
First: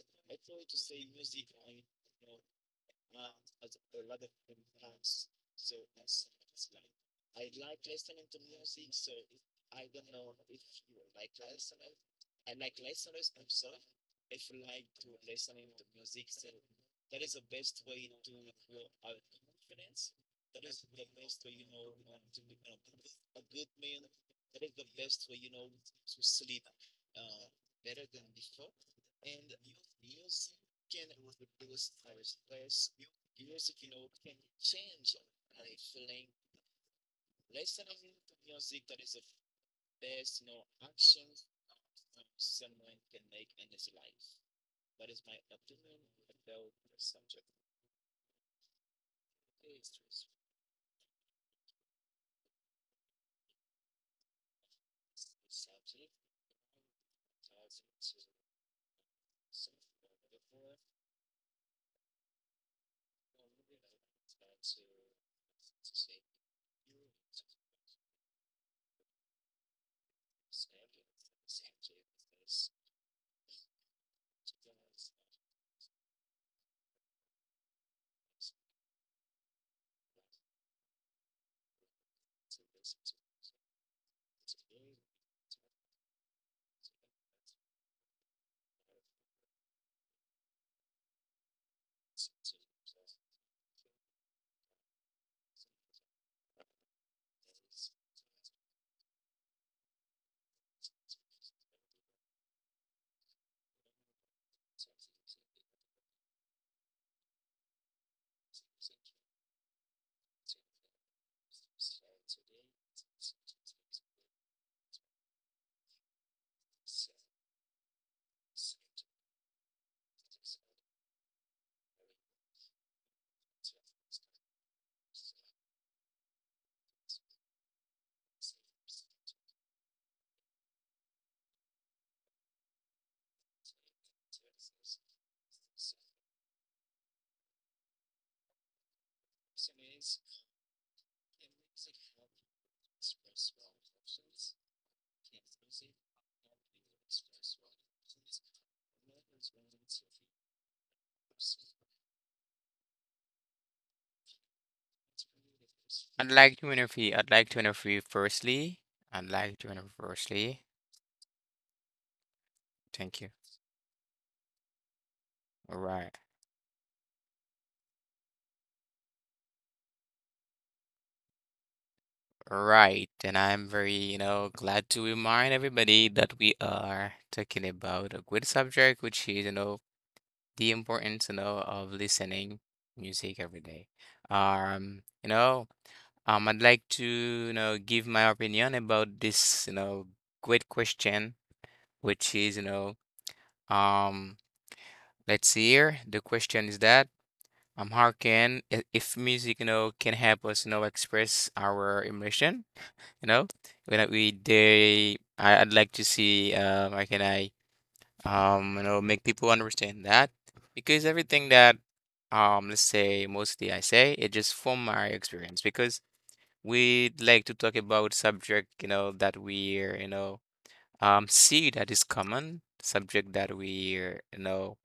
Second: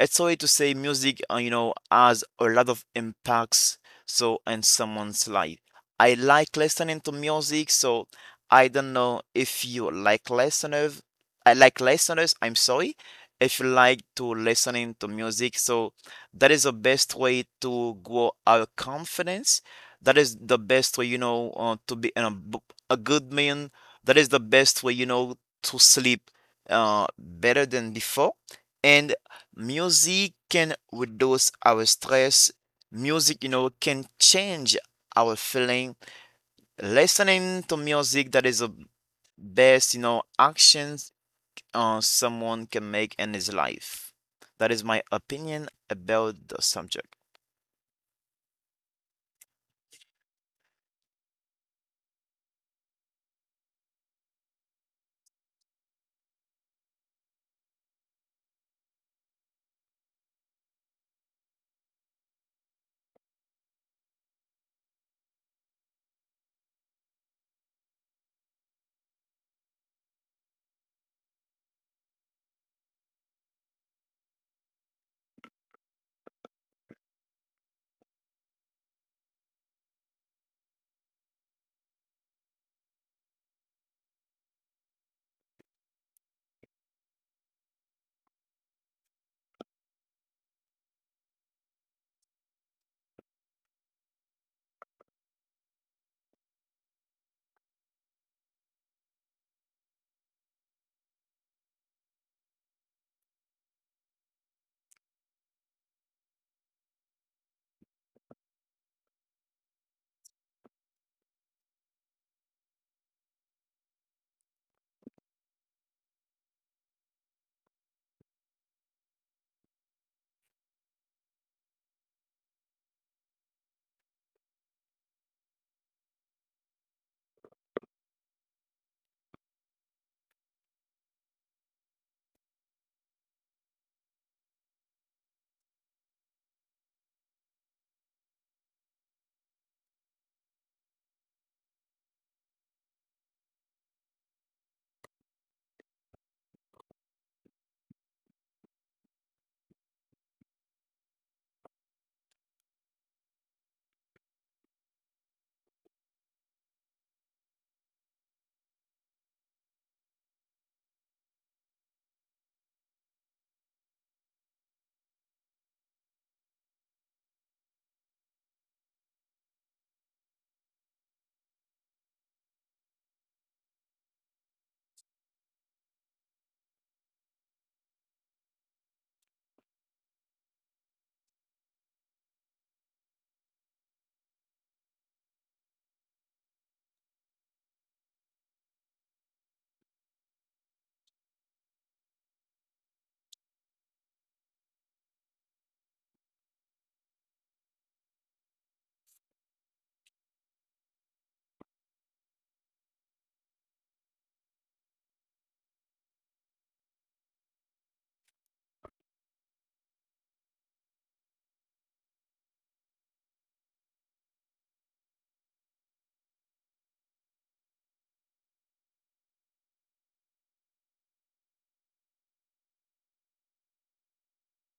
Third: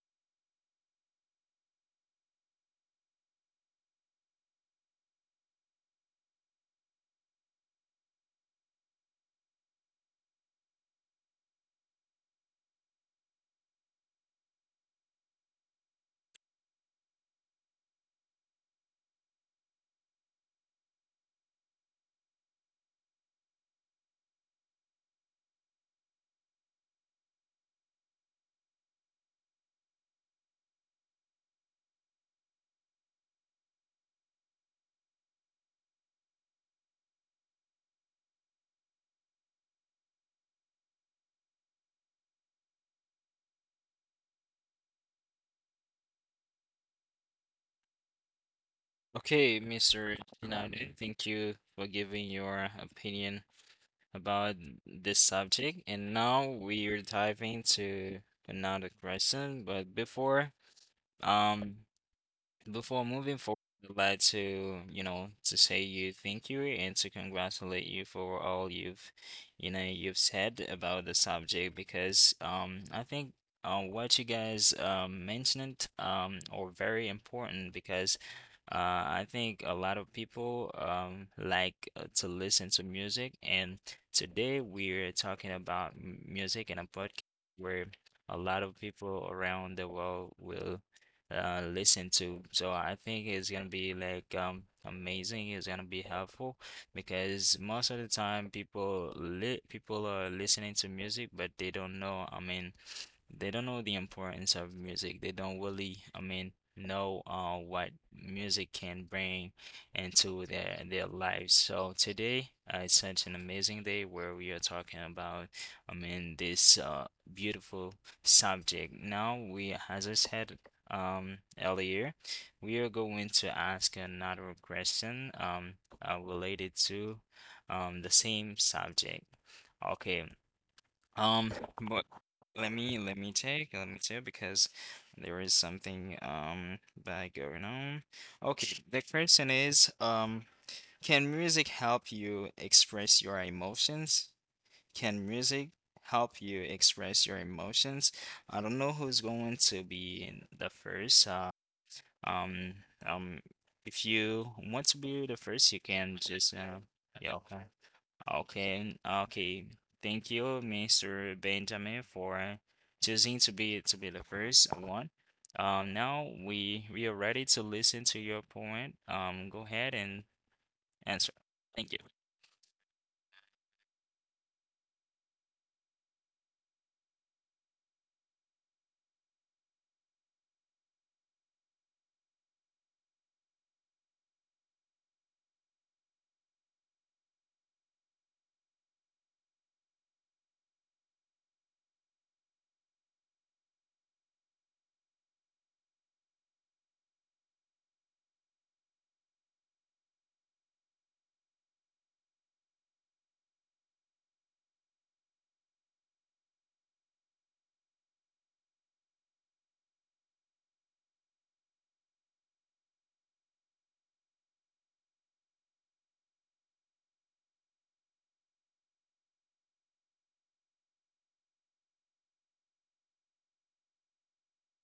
[SPEAKER 2] It's a way to say music, you know, has a lot of impacts. So in someone's life, I like listening to music. So I don't know if you like listeners. I like listeners. I'm sorry. If you like to listening to music, so that is the best way to grow our confidence. That is the best way, you know, to be a good man. That is the best way, you know, to sleep better than before. And music can reduce our stress. Music, you know, can change our feeling. Listening to music that is the best, you know, actions someone can make in his life. That is my opinion about the subject.
[SPEAKER 1] Okay, Mr. United, thank you for giving your opinion about this subject. And now we are diving to another question. But before, um, before moving forward, I'd like to, you know, to say you thank you and to congratulate you for all you've, you know, you've said about the subject because I think what you guys mentioned are very important because uh I think a lot of people like to listen to music and today we're talking about music in a podcast where a lot of people around the world will listen to. So I think it's gonna be like amazing. It's gonna be helpful because most of the time people are listening to music, but they don't know. I mean, they don't know the importance of music. They don't really, I mean, know what music can bring into their lives. So today, it's such an amazing day where we are talking about, I mean, this beautiful subject. Now we, as I said, earlier, we are going to ask another question related to the same subject. Okay, um, but let me take because there is something bad going on. Okay, the question is can music help you express your emotions? Can music help you express your emotions? I don't know who's going to be the first. Um, um, if you want to be the first, you can
[SPEAKER 3] I'd
[SPEAKER 1] just,
[SPEAKER 3] like to interview. I'd
[SPEAKER 1] yeah,
[SPEAKER 3] like to
[SPEAKER 1] okay.
[SPEAKER 3] interview firstly.
[SPEAKER 1] Okay,
[SPEAKER 3] I'd like
[SPEAKER 1] okay.
[SPEAKER 3] to interview
[SPEAKER 1] Thank
[SPEAKER 3] firstly.
[SPEAKER 1] you, Mr. Benjamin, for
[SPEAKER 3] Thank you.
[SPEAKER 1] choosing to be the first one.
[SPEAKER 3] All right.
[SPEAKER 1] Now we are ready to listen to your point. Go ahead and answer. Thank you.
[SPEAKER 3] All right. And I'm very, glad to remind everybody that we are talking about a good subject, which is, the importance, of listening music every day. Um, you know, I'd like to, give my opinion about this, great question, which is, um, let's see here. The question is that, how can if music, can help us, express our emotion, you know, when I'd like to see, how can I make people understand that because everything that, let's say mostly I say, it just from my experience because we like to talk about subject, that we're, C, that is common subject that we, uh, you know,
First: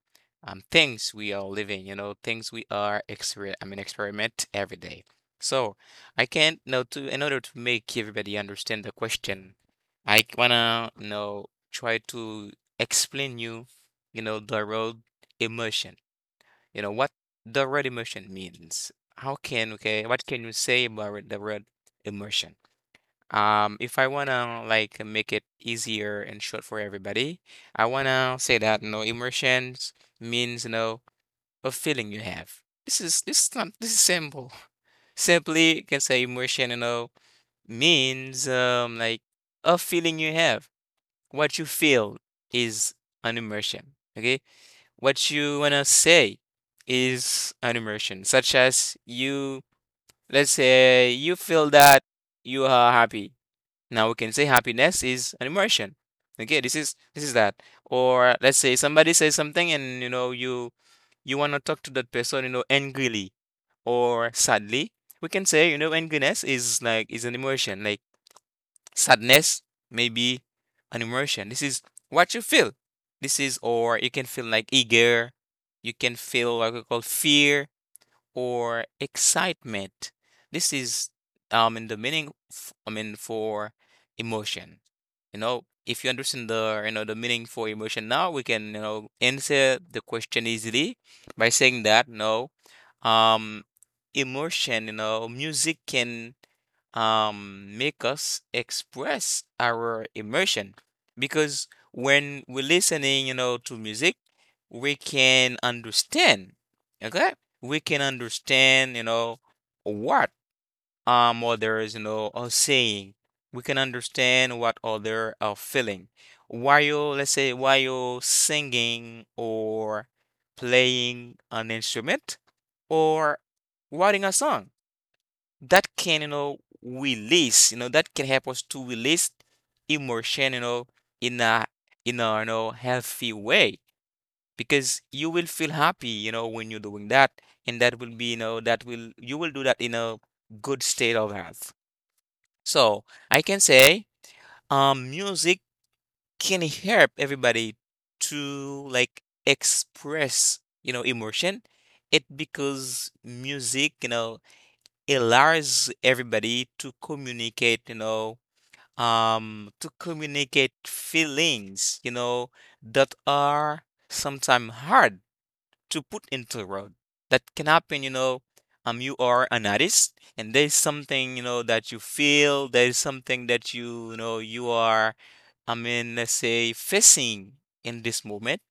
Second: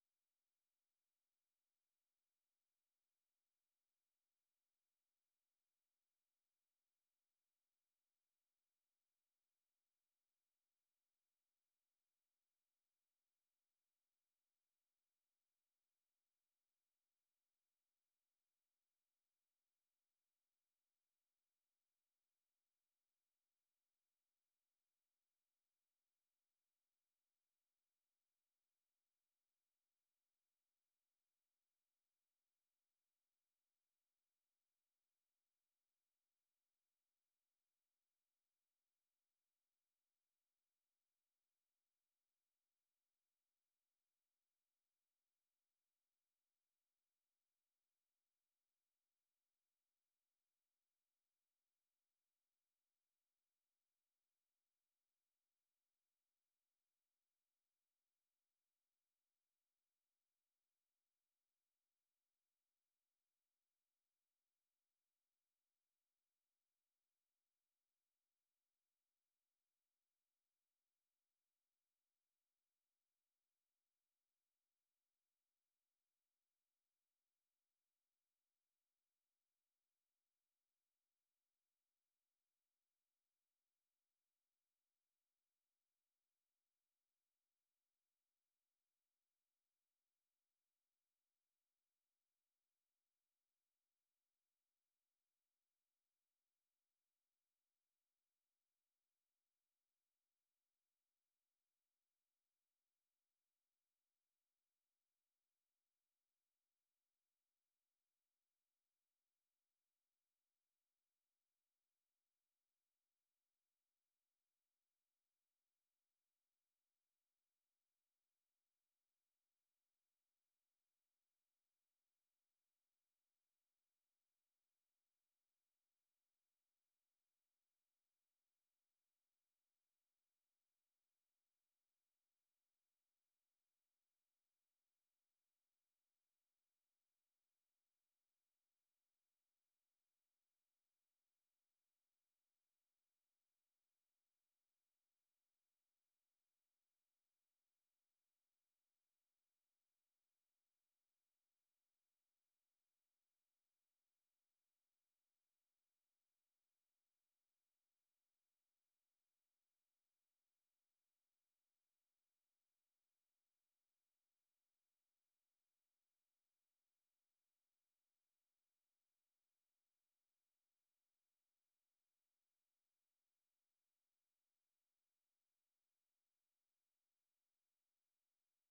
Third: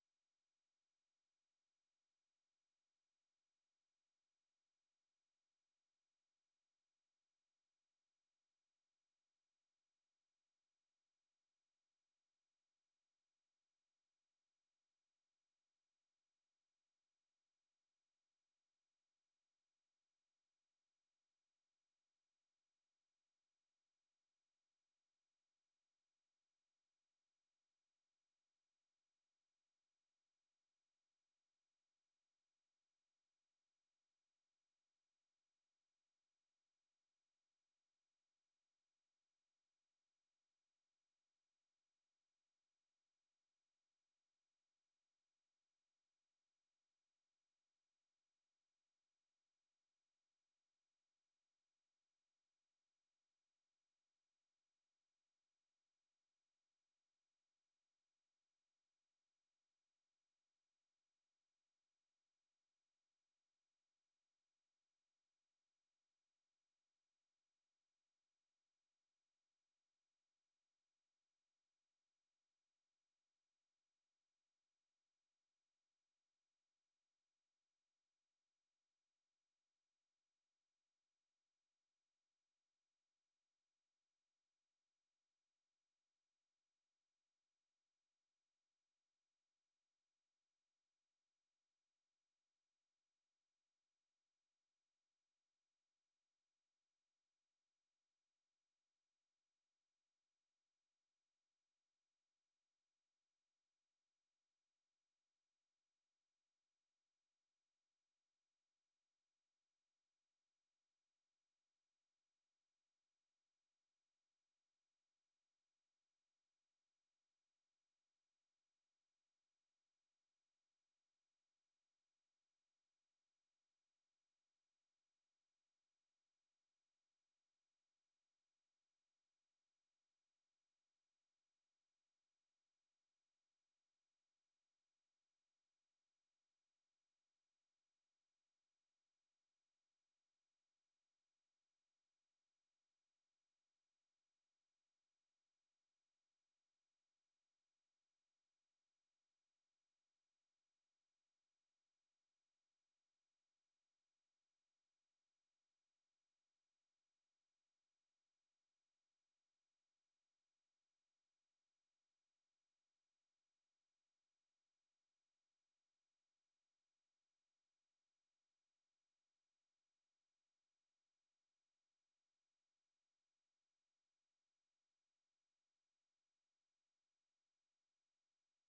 [SPEAKER 3] um, things we are living, things we are exper I mean, experiment every day. So I can't know to in order to make everybody understand the question, I wanna try to explain you, the road emotion. You know what the road emotion means. How can Okay? What can you say about the road emotion? If I wanna like make it easier and short for everybody, I wanna say that no immersions means no a feeling you have. This is not this is simple. [laughs] Simply you can say immersion, means like a feeling you have. What you feel is an immersion. Okay? What you wanna say is an immersion, such as you, let's say, you feel that you are happy. Now we can say happiness is an emotion. Okay, this is, this is that. Or let's say somebody says something and you know you want to talk to that person, angrily or sadly. We can say, angriness is like is an emotion. Like sadness may be an emotion. This is what you feel. This is Or you can feel like eager. You can feel what we call fear or excitement. This is in the meaning I mean for emotion. If you understand the meaning for emotion now, we can answer the question easily by saying that no, um, emotion. Music can make us express our emotion because when we're listening, to music, we can understand, okay? We can understand, what others, are saying. We can understand what other are feeling. While you, let's say, while you're singing or playing an instrument or writing a song that can, release, that can help us to release emotion, in a healthy way. Because you will feel happy, when you're doing that. And that will be, you know, that will you will do that in a good state of health. So I can say music can help everybody to like express, emotion. It because music, allows everybody to communicate, to communicate feelings, that are sometimes hard to put into word. That can happen, you are an artist and there's something, that you feel, there's something that you know, you are I mean, let's say facing in this moment,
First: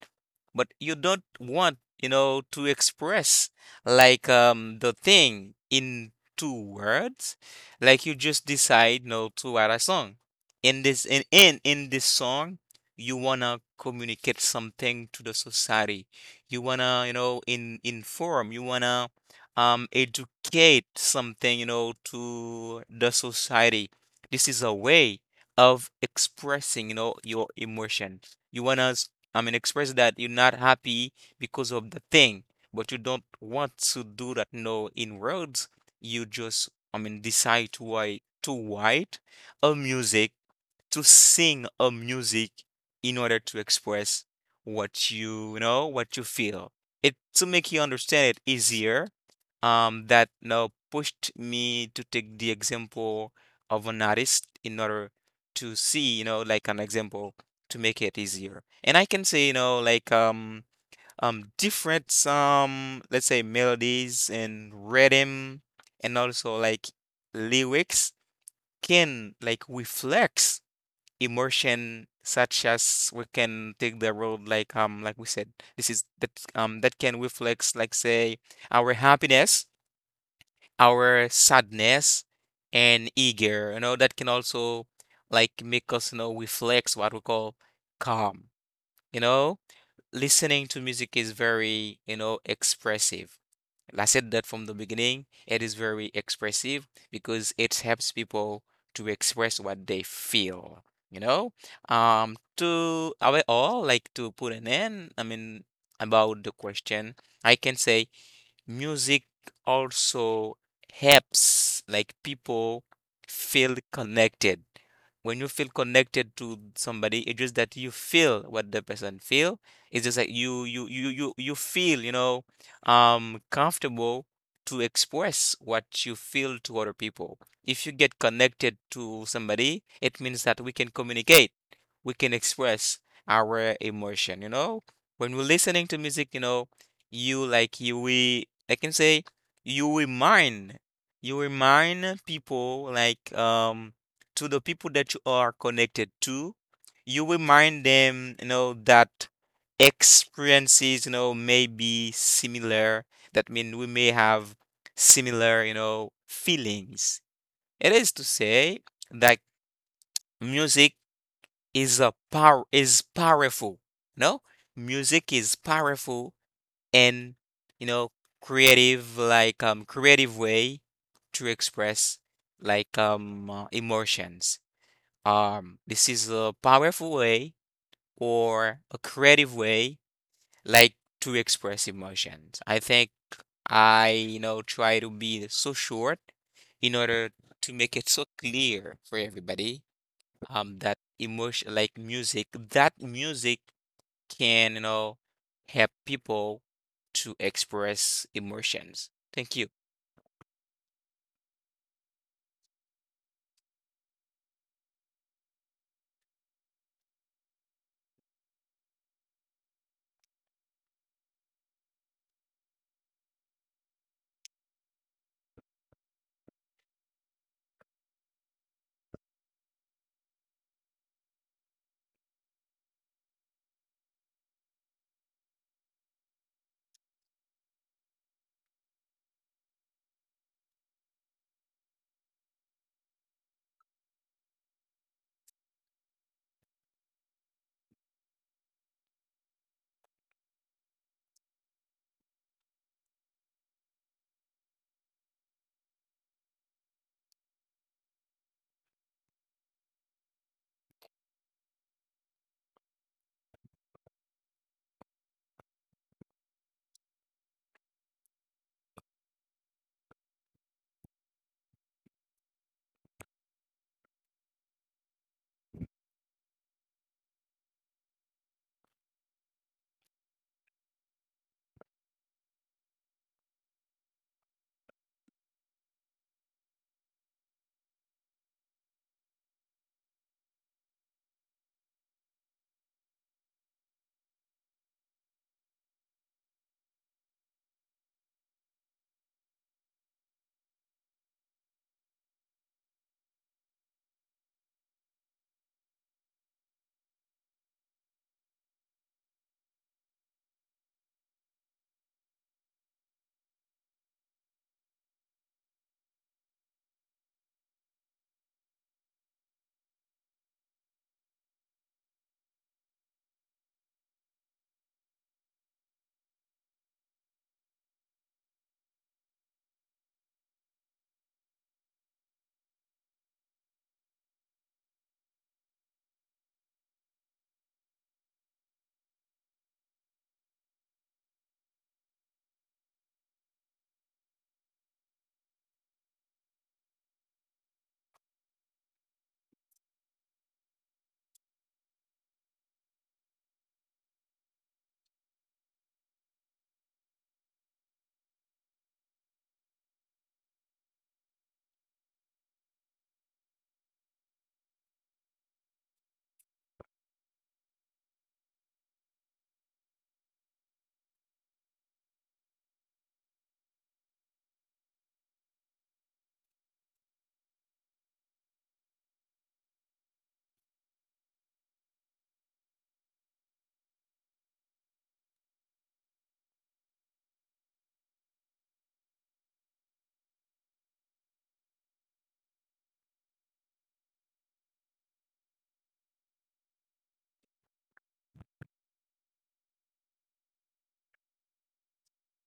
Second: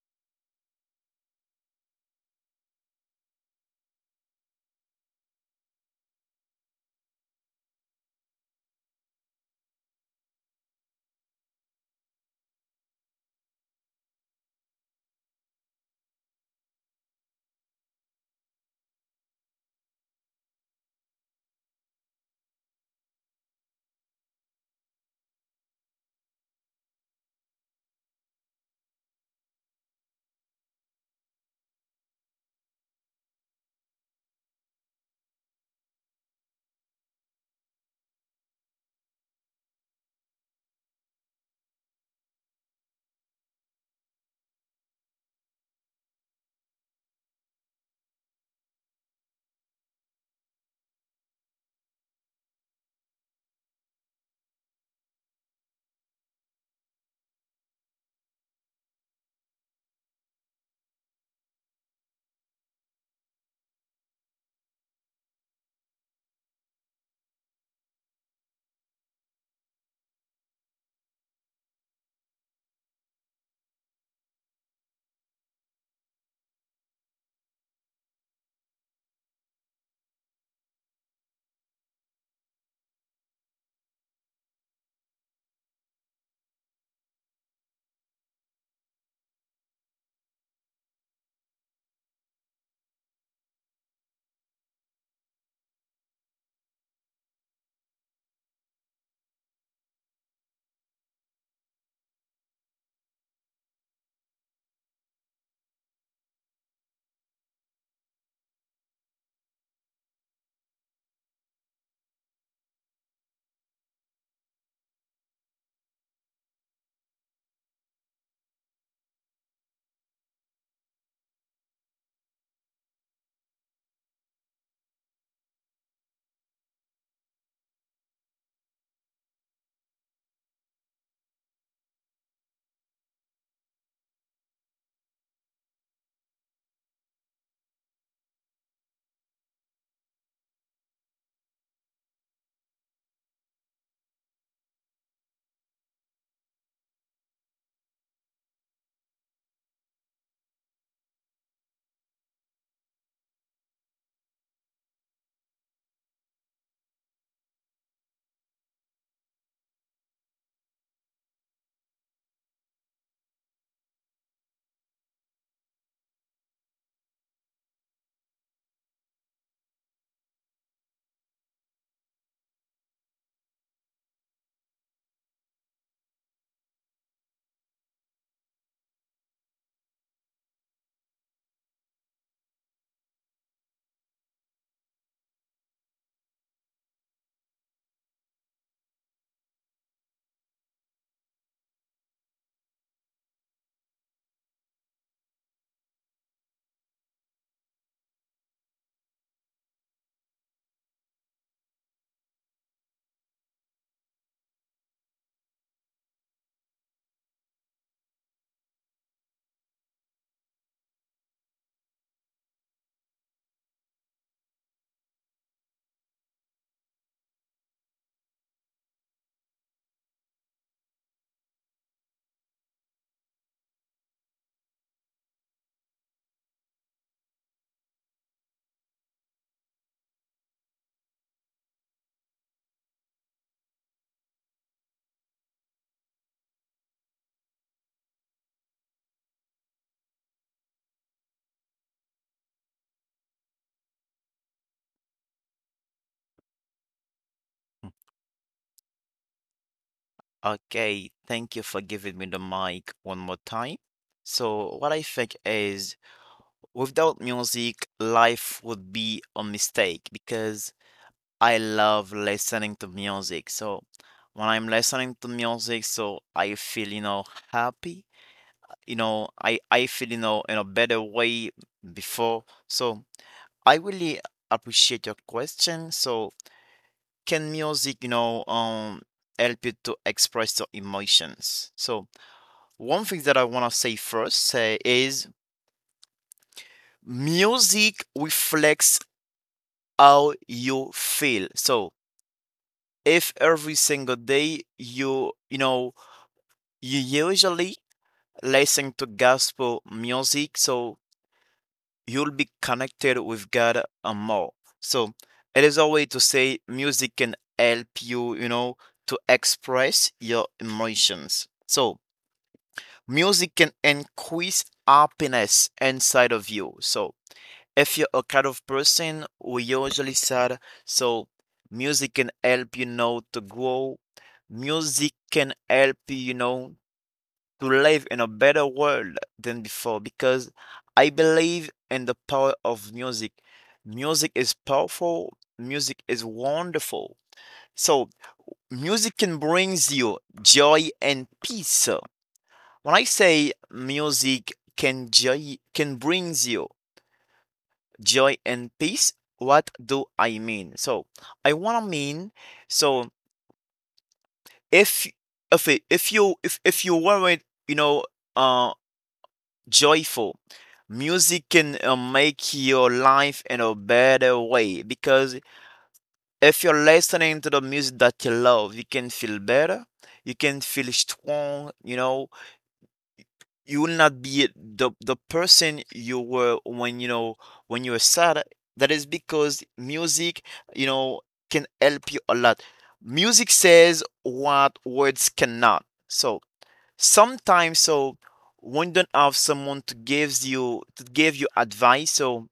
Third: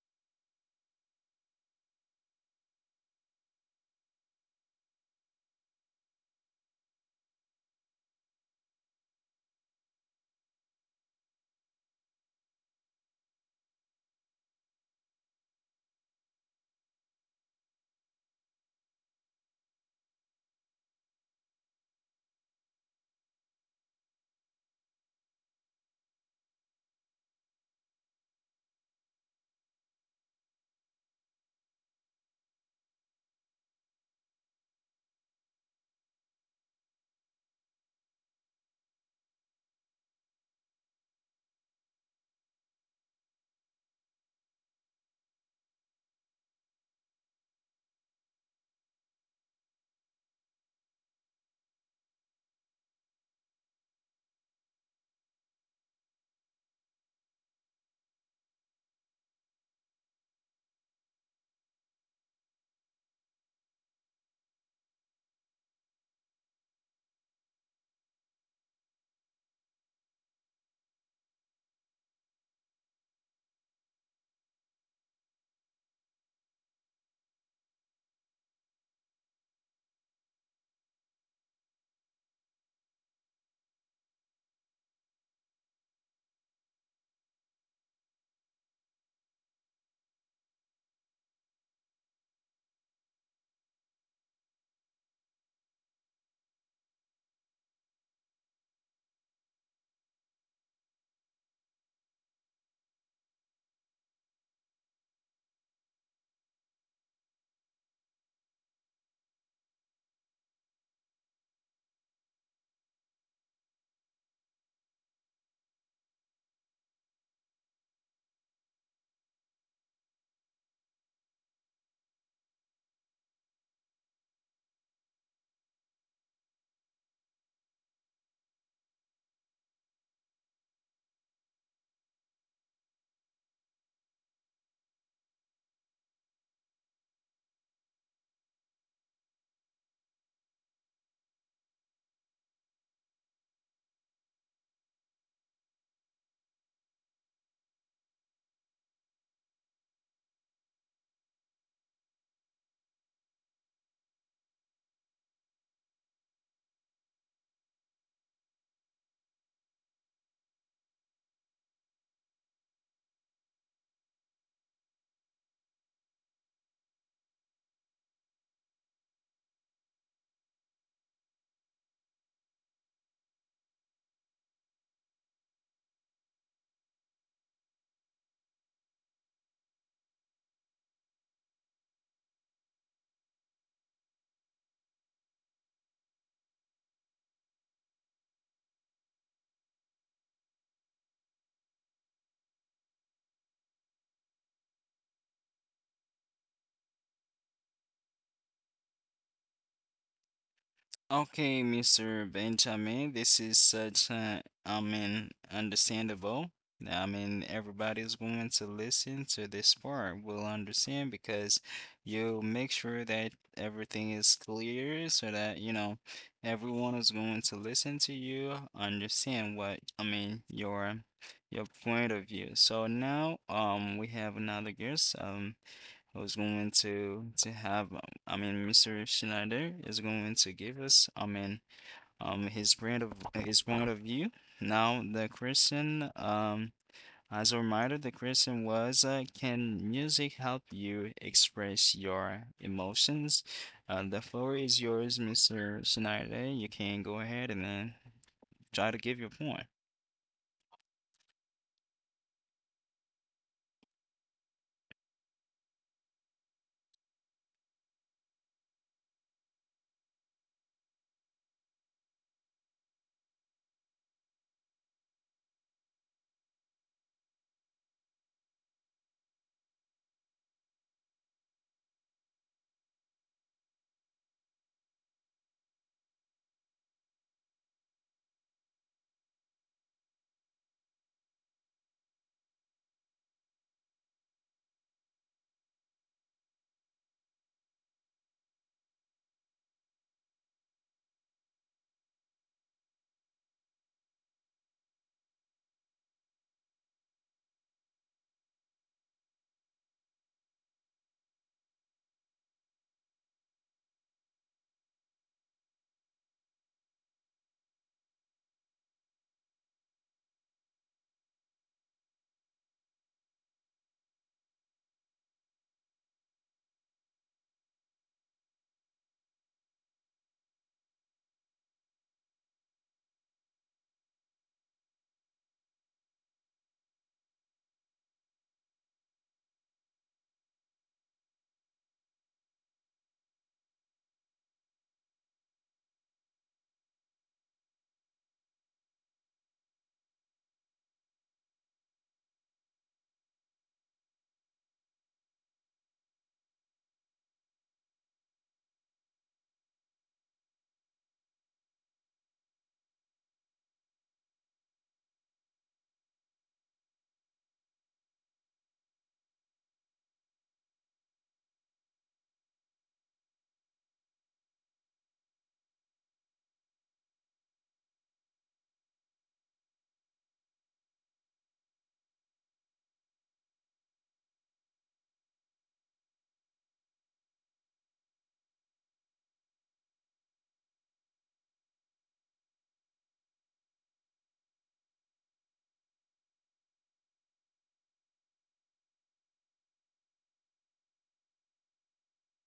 [SPEAKER 3] but you don't want, to express like the thing in two words. Like you just decide, to write a song. In this song, you wanna communicate something to the society. You wanna, you know, in inform, you wanna educate something, to the society. This is a way of expressing, your emotion. You want to, I mean, express that you're not happy because of the thing, but you don't want to do that, no, in words. You just, I mean, decide to write a music to sing a music in order to express what you, what you feel. It to make you understand it easier. That now pushed me to take the example of an artist in order to see, like an example to make it easier. And I can say, like different some, let's say, melodies and rhythm and also like lyrics can like reflect emotion, such as we can take the road like we said, this is that that can reflect, like, say our happiness, our sadness and eager. That can also like make us reflect what we call calm. You know listening to music is very, expressive. I said that from the beginning. It is very expressive because it helps people to express what they feel, you know? To our all, like to put an end, I mean, about the question, I can say music also helps like people feel connected. When you feel connected to somebody, it's just that you feel what the person feel. It's just like you feel, you know, comfortable to express what you feel to other people. If you get connected to somebody, it means that we can communicate. We can express our emotion, you know? When we're listening to music, you know, you like you will I can say you remind you remind people to the people that you are connected to, you remind them, you know, that experiences, you know, may be similar. That means we may have similar, you know, feelings. It is to say that music is powerful. No, music is powerful and, you know, creative way to express emotions. Um, this is a powerful way or a creative way like to express emotions. I think I you know, try to be so short in order to make it so clear for everybody. That music can, you know, help people to express emotions. Thank you.
[SPEAKER 1] Okay, Mr. Benjamin, this is such a, I mean, understandable. I mean, everybody's going to listen to this part will understand because you make sure that everything is clear so that, you know, everyone is going to listen to you, understand what, I mean, your point of view. So now, we have another guest. Who's going to have I mean Mr. Schneider is going to give us I mean his brand of his point of view. Now the question as a reminder the question was can music help you express your emotions? The floor is yours, Mr. Schneider. You can go ahead and then try to give your point.
[SPEAKER 2] Okay, thank you for giving me the mic one more time. So, what I think is without music, life would be a mistake because I love listening to music. So, when I'm listening to music, so I feel, you know, happy. You know, I feel, you know, in a better way before. So, I really appreciate your question. So, can music, help you to express your emotions? So, one thing that I want to say first is music reflects how you feel. So, if every single day you, you know, you usually listen to gospel music, so you'll be connected with God and more. So it is a way to say music can help you, you know, to express your emotions. So music can increase happiness inside of you. So if you're a kind of person who usually sad, so music can help you know to grow. Music can help you, you know, to live in a better world than before because I believe in the power of music. Music is powerful, music is wonderful. So, music can bring you joy and peace. When I say music can joy can bring you joy and peace, what do I mean? So, I wanna mean so if if if you weren't you know uh joyful. Music can make your life in a better way because if you're listening to the music that you love, you can feel better, you can feel strong, you know, you will not be the person you were when you know when you were sad. That is because music, you know, can help you a lot. Music says what words cannot. So sometimes so when you don't have someone to give you advice so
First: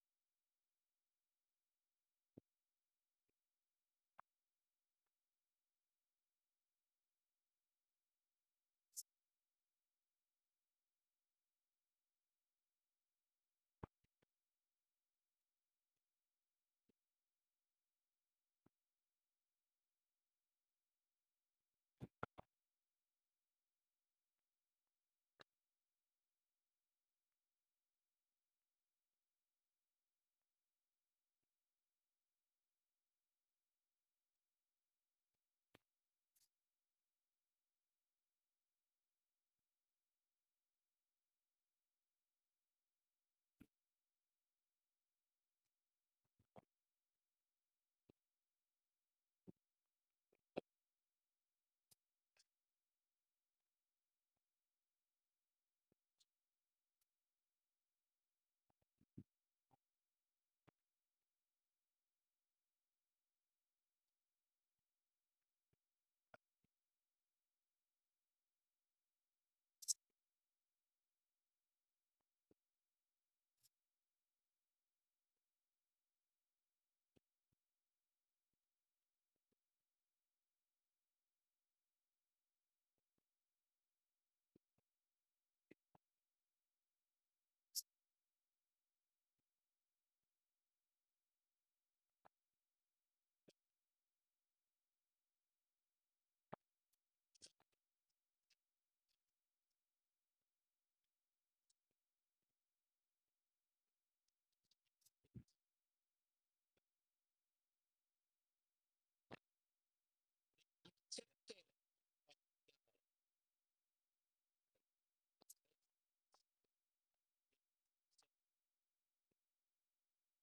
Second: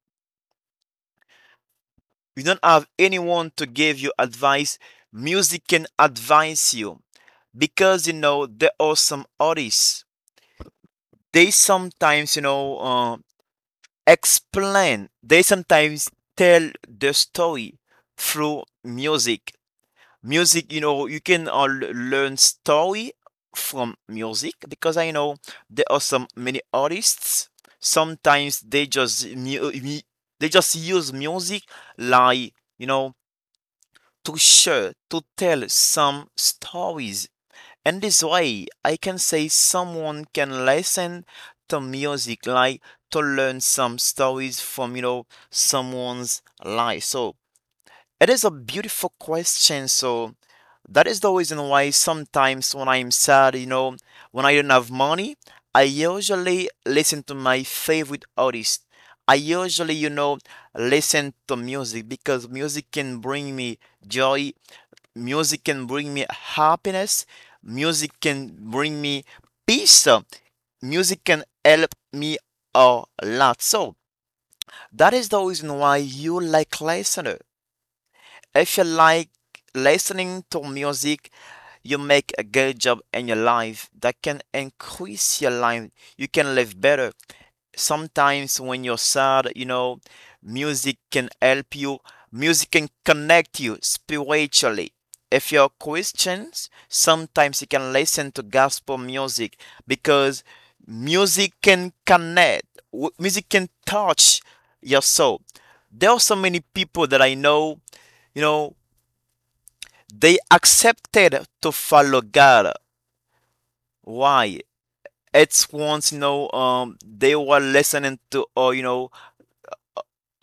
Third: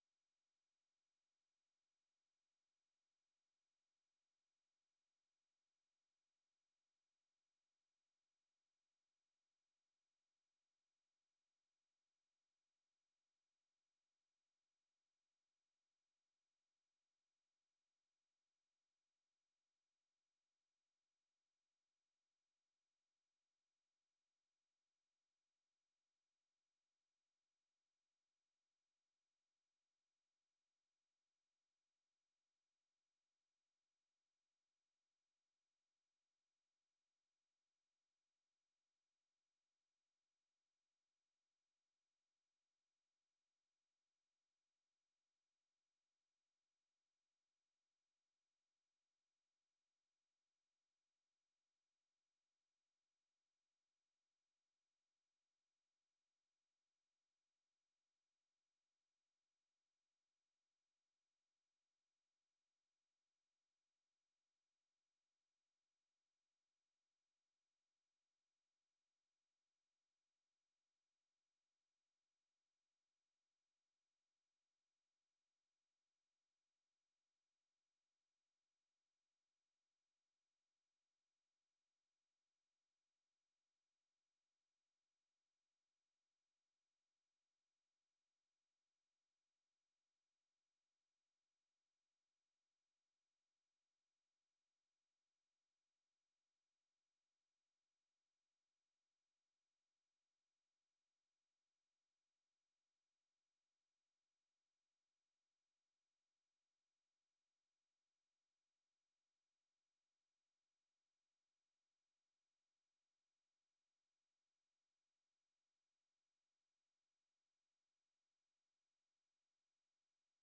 [SPEAKER 2] you don't have anyone to give you advice music can advise you because you know there are some artists they sometimes you know explain they sometimes tell the story through music. Music you know you can all learn story from music because I know there are some many artists sometimes they just they just use music like you know to tell some stories and this way I can say someone can listen to music like to learn some stories from you know someone's life so it is a beautiful question. So that is the reason why sometimes when I'm sad, you know, when I don't have money, I usually listen to my favorite artist. I usually, listen to music because music can bring me joy, music can bring me happiness, music can bring me peace, music can help me a lot. So that is the reason why you like listener if you like listening to music, you make a good job in your life that can increase your life. You can live better. Sometimes when you're sad, you know, music can help you. Music can connect you spiritually. If you're Christians, sometimes you can listen to gospel music because music can connect. Music can touch your soul. There are so many people that I know, you know, they accepted to follow God. Why? It's once, they were listening to,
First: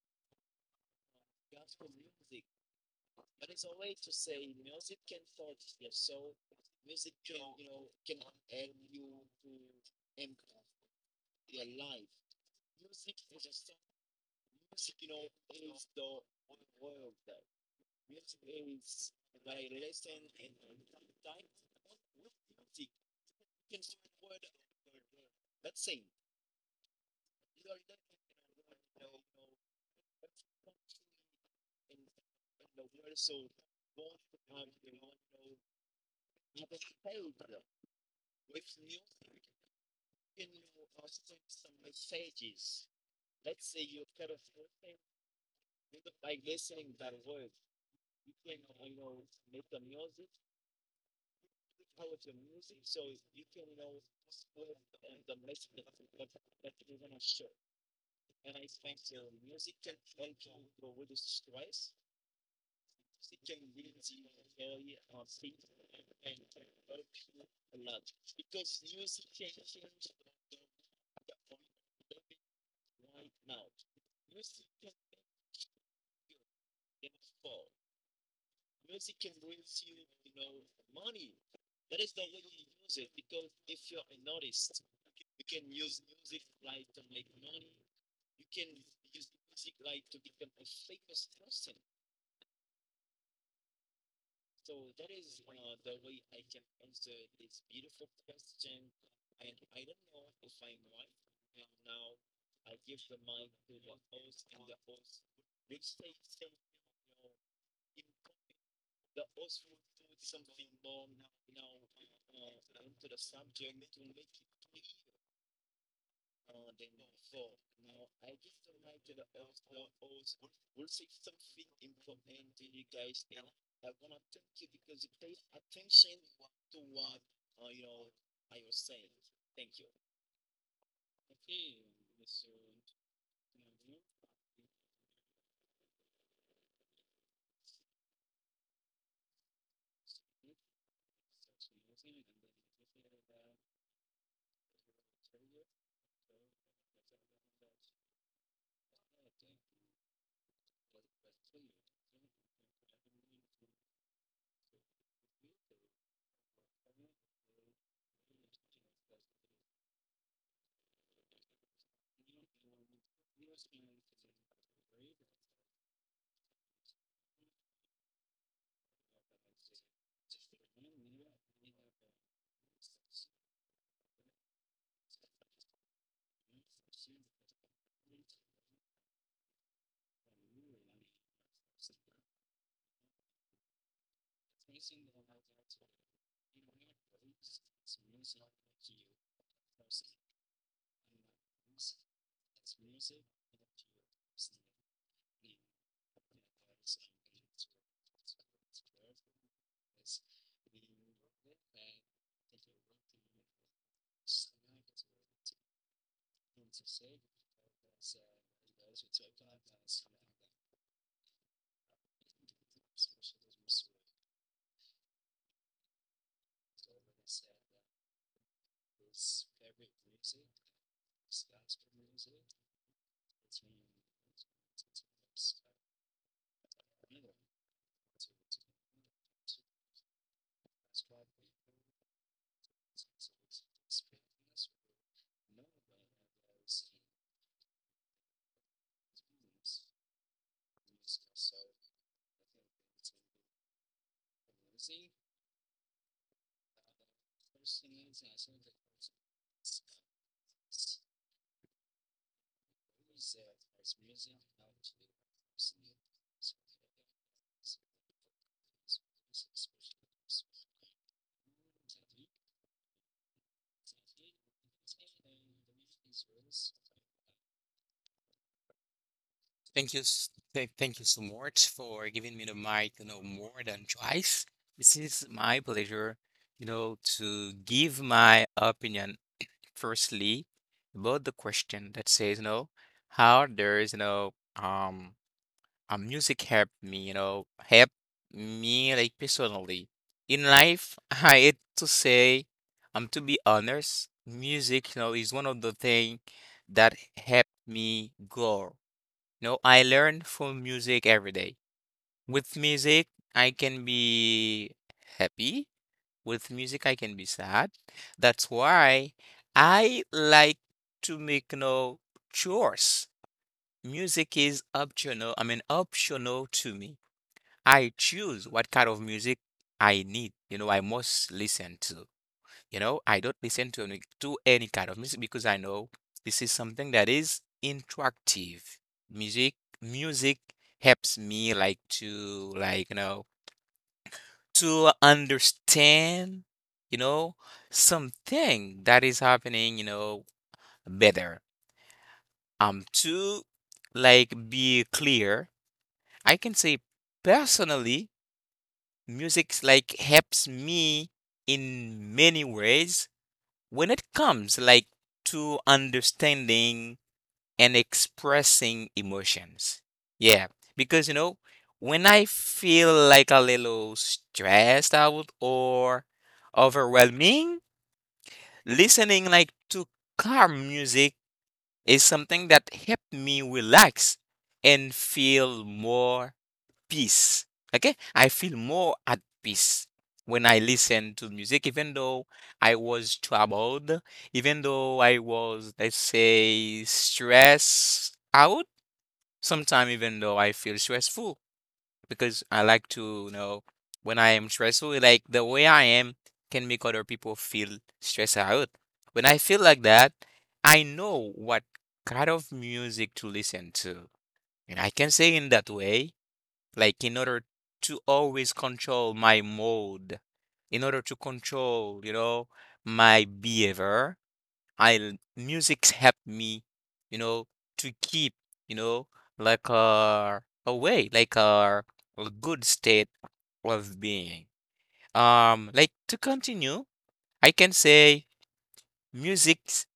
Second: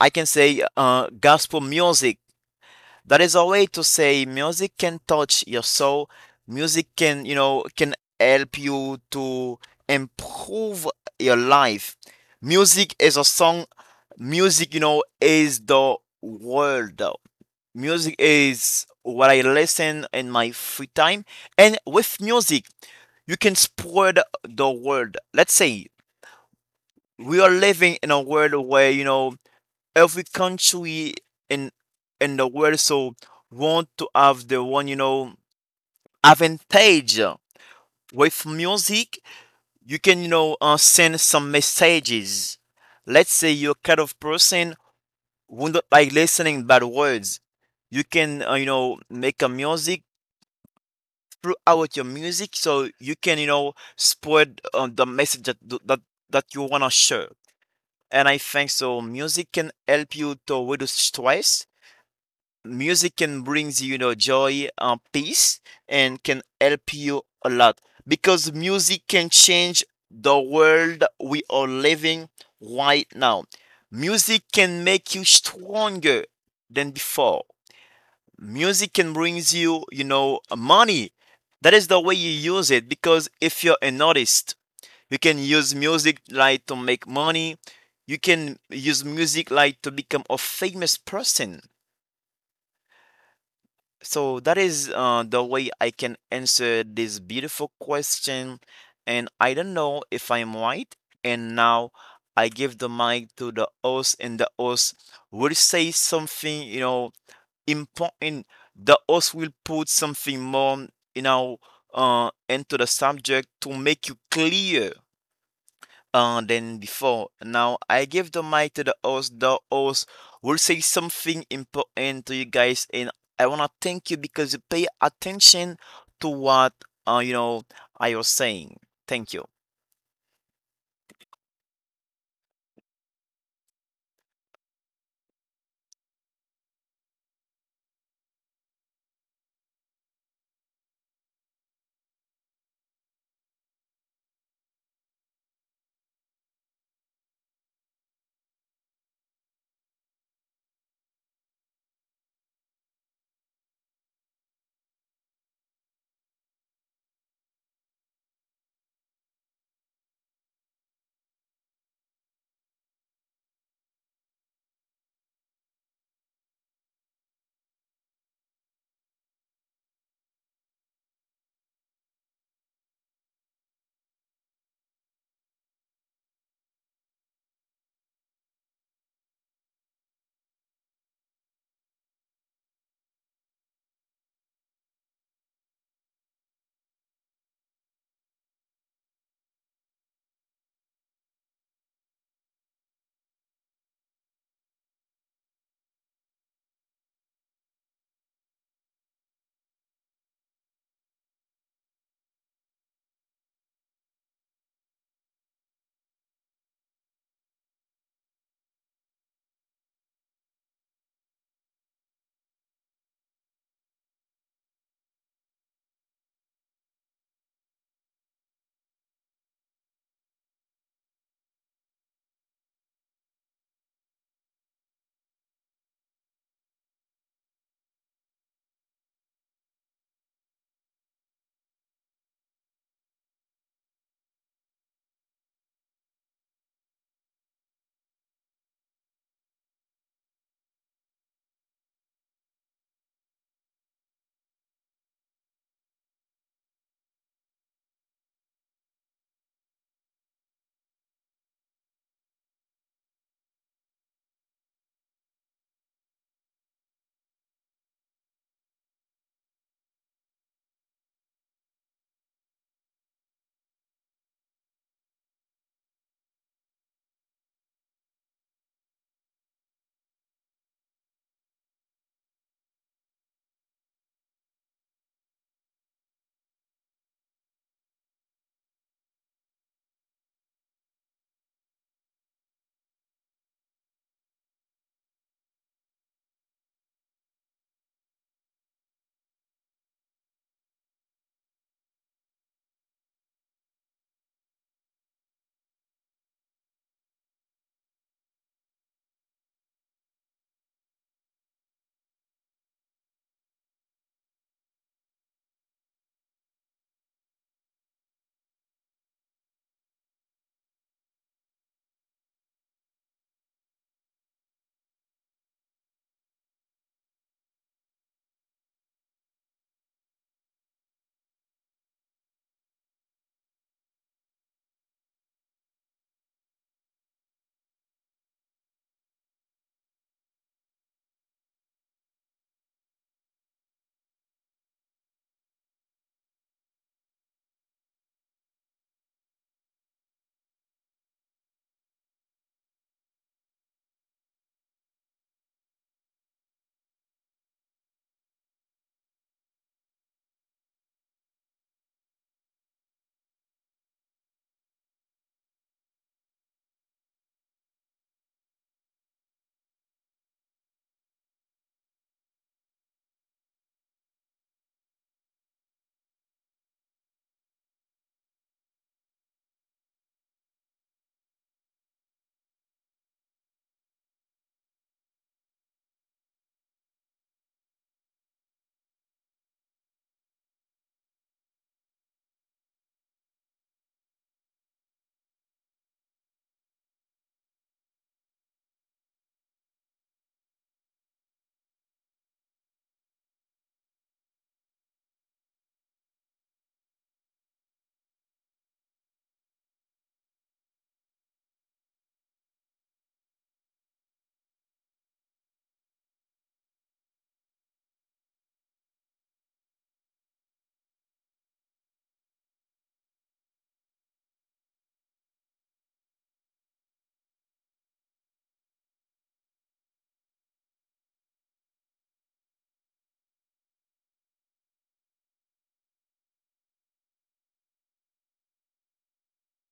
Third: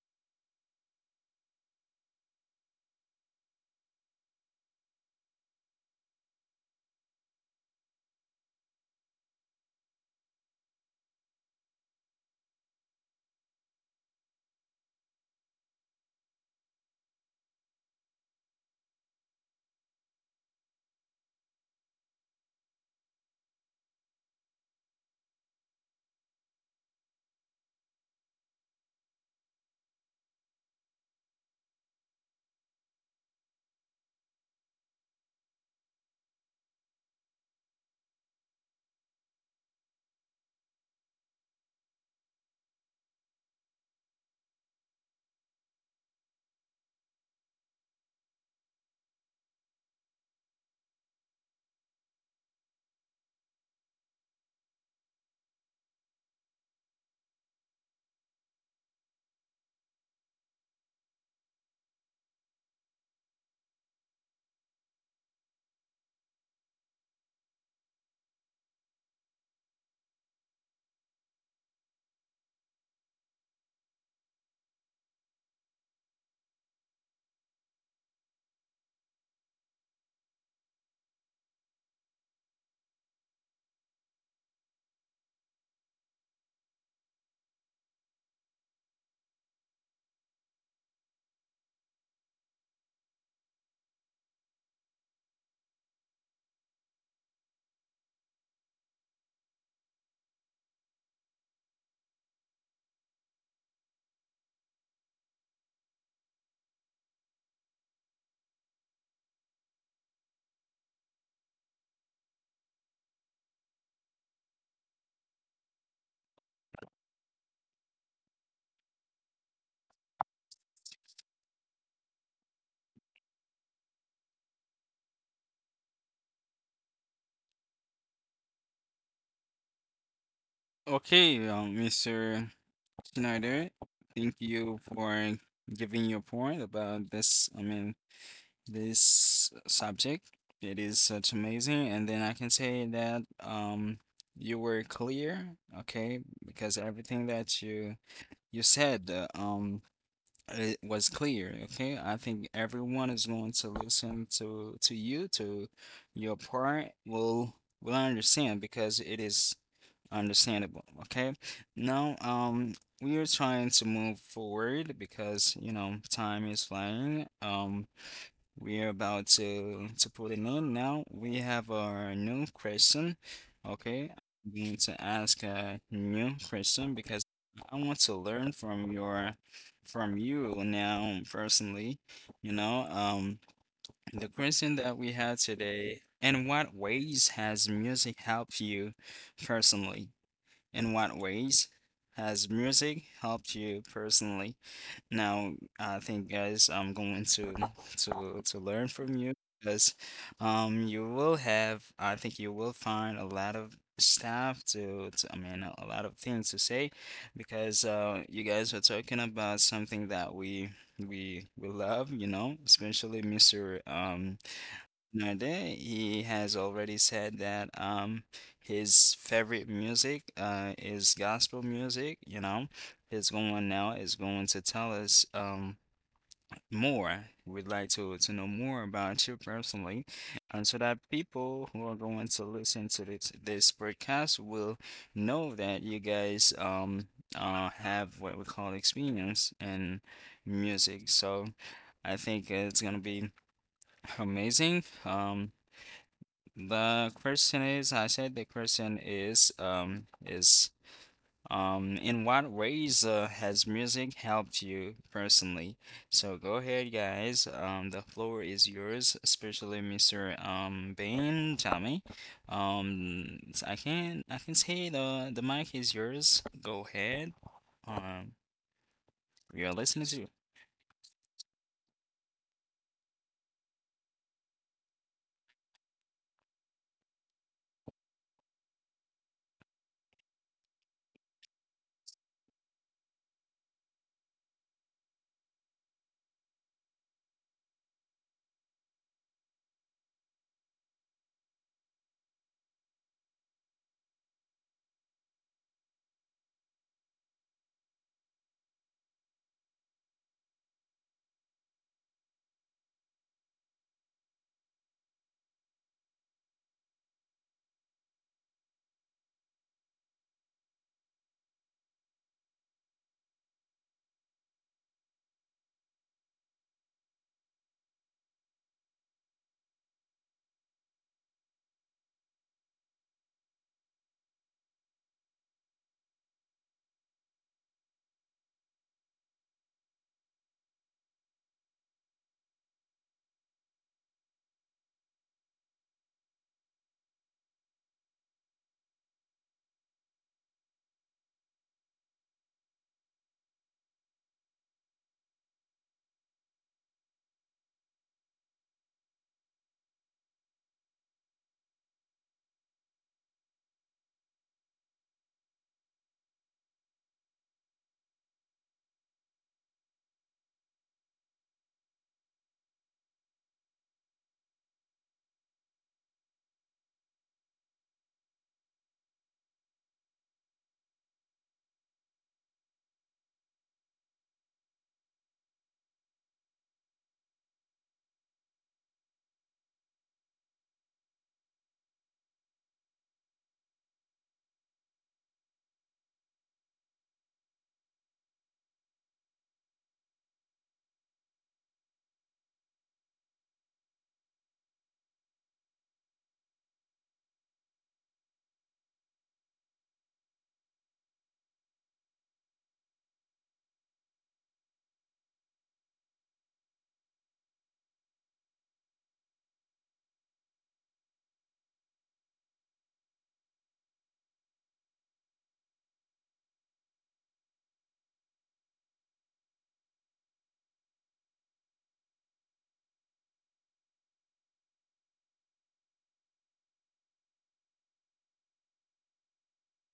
[SPEAKER 2] I can say gospel music. That is a way to say music can touch your soul. Music can, can help you to improve your life. Music is a song. Music, is the world. Music is what I listen in my free time. And with music, you can spread the word. Let's say we are living in a world where, you know, every country in in the world so want to have the one you know advantage. With music you can, send some messages. Let's say you're kind of person who not like listening bad words. You can, make a music throughout your music so you can, you know, spread the message that, that you want to share. And I think so music can help you to reduce stress. Music can brings, you know, joy, peace, and can help you a lot because music can change the world we are living right now. Music can make you stronger than before. Music can brings you, you know, money. That is the way you use it, because if you're an artist you can use music like to make money. You can use music like to become a famous person. So that is the way I can answer this beautiful question. And I don't know if I'm right. And now I give the mic to the host, and the host will say something, you know, important. The host will put something more, you know, into the subject to make you clear than before. Now I give the mic to the host. The host will say something important to you guys, and I wanna thank you because you pay attention to what, uh, you know I was saying. Thank you.
[SPEAKER 1] Okay, Mr. Schneider, thank you for giving your point about this. I mean, this subject. It is such amazing. And then I can say that you were clear, okay? Because everything that you said it was clear, okay? I think everyone is going to listen to you, to your part will understand because it is understandable, okay? Now, we are trying to move forward because, you know, time is flying. We are about to put it in now. We have our new question. Okay, I'm going to ask a new question because I want to learn from your from you now personally. You know, the question that we had today, in what ways has music helped you personally? In what ways has music helped you personally? Now, I think, guys, I'm going to learn from you because you will have, I think you will find a lot of stuff to I mean, a lot of things to say because you guys are talking about something that we love, you know, especially Mr. Nade, he has already said that his favorite music is gospel music, you know. His going now is going to tell us more. We'd like to know more about you personally, and so that people who are going to listen to this podcast will know that you guys have what we call experience in music. So I think it's gonna be amazing. The question is, I said the question is, in what ways has music helped you personally? So go ahead, guys. The floor is yours, especially Mr. Bain, Tommy. I can say the mic is yours. Go ahead. Um, we are
[SPEAKER 3] Thank you,
[SPEAKER 1] listening to you.
[SPEAKER 3] thank you so much for giving me the mic, you know, more than twice. This is my pleasure, you know, to give my opinion firstly about the question that says, you know, how there's, you know, um, music helped me, you know, helped me like personally. In life, [laughs] I hate to say, to be honest, music, you know, is one of the things that helped me grow. You know, I learn from music every day. With music, I can be happy. With music, I can be sad. That's why I like to make, no know, chores. Music is optional, I mean, optional to me. I choose what kind of music I need, you know, I must listen to. You know, I don't listen to any kind of music because I know this is something that is interactive. Music, Music helps me like, you know, to understand, you know, something that is happening, you know, better. To like be clear, I can say personally music's like helps me in many ways when it comes like to understanding and expressing emotions. Yeah, because you know, when I feel like a little stressed out or overwhelming, listening like to calm music is something that helps me relax and feel more peace. Okay, I feel more at peace when I listen to music, even though I was troubled, even though I was, let's say, stressed out. Sometimes, even though I feel stressful, because I like to, you know, when I am stressful, like the way I am can make other people feel stressed out. When I feel like that, I know what kind of music to listen to. And I can say in that way like in order to always control my mood, in order to control, you know, my behavior. I, Music help me, you know, to keep, you know, like uh away, a good state of being. Like to continue, I can say music s-